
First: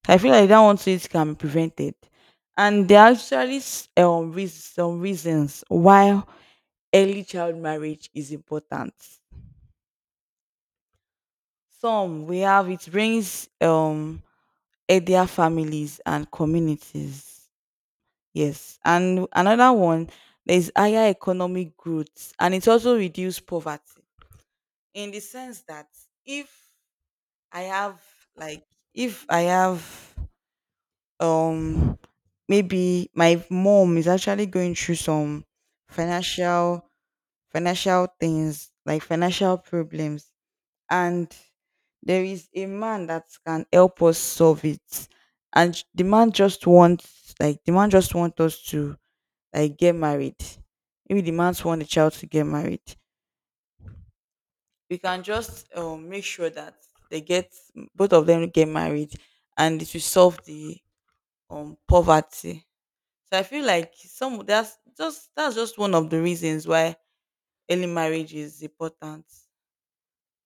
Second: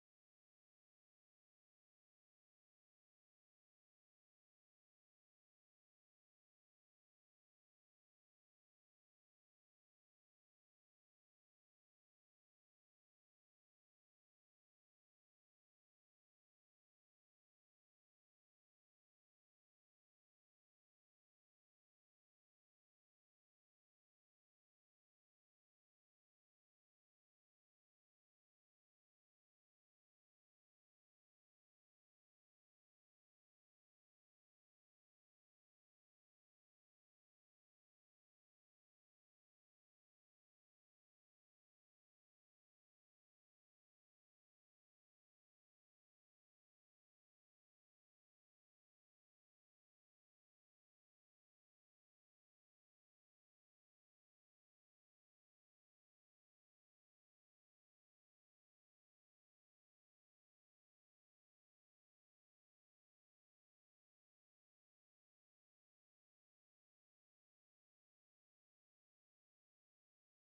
Speaker 2: I feel like that one too it can be prevented. And there are actually some reasons why early child marriage is important. Some we have, it brings healthier families and communities. Yes. And another one, there is higher economic growth and it also reduce poverty. In the sense that, if I have, like, if I have um maybe my mom is actually going through some financial financial things, like financial problems, and there is a man that can help us solve it, and the man just wants, like the man just wants us to, like, get married, maybe the man want the child to get married, we can just make sure that they get, both of them get married, and it will solve the poverty. So I feel like some, that's just, that's just one of the reasons why early marriage is important.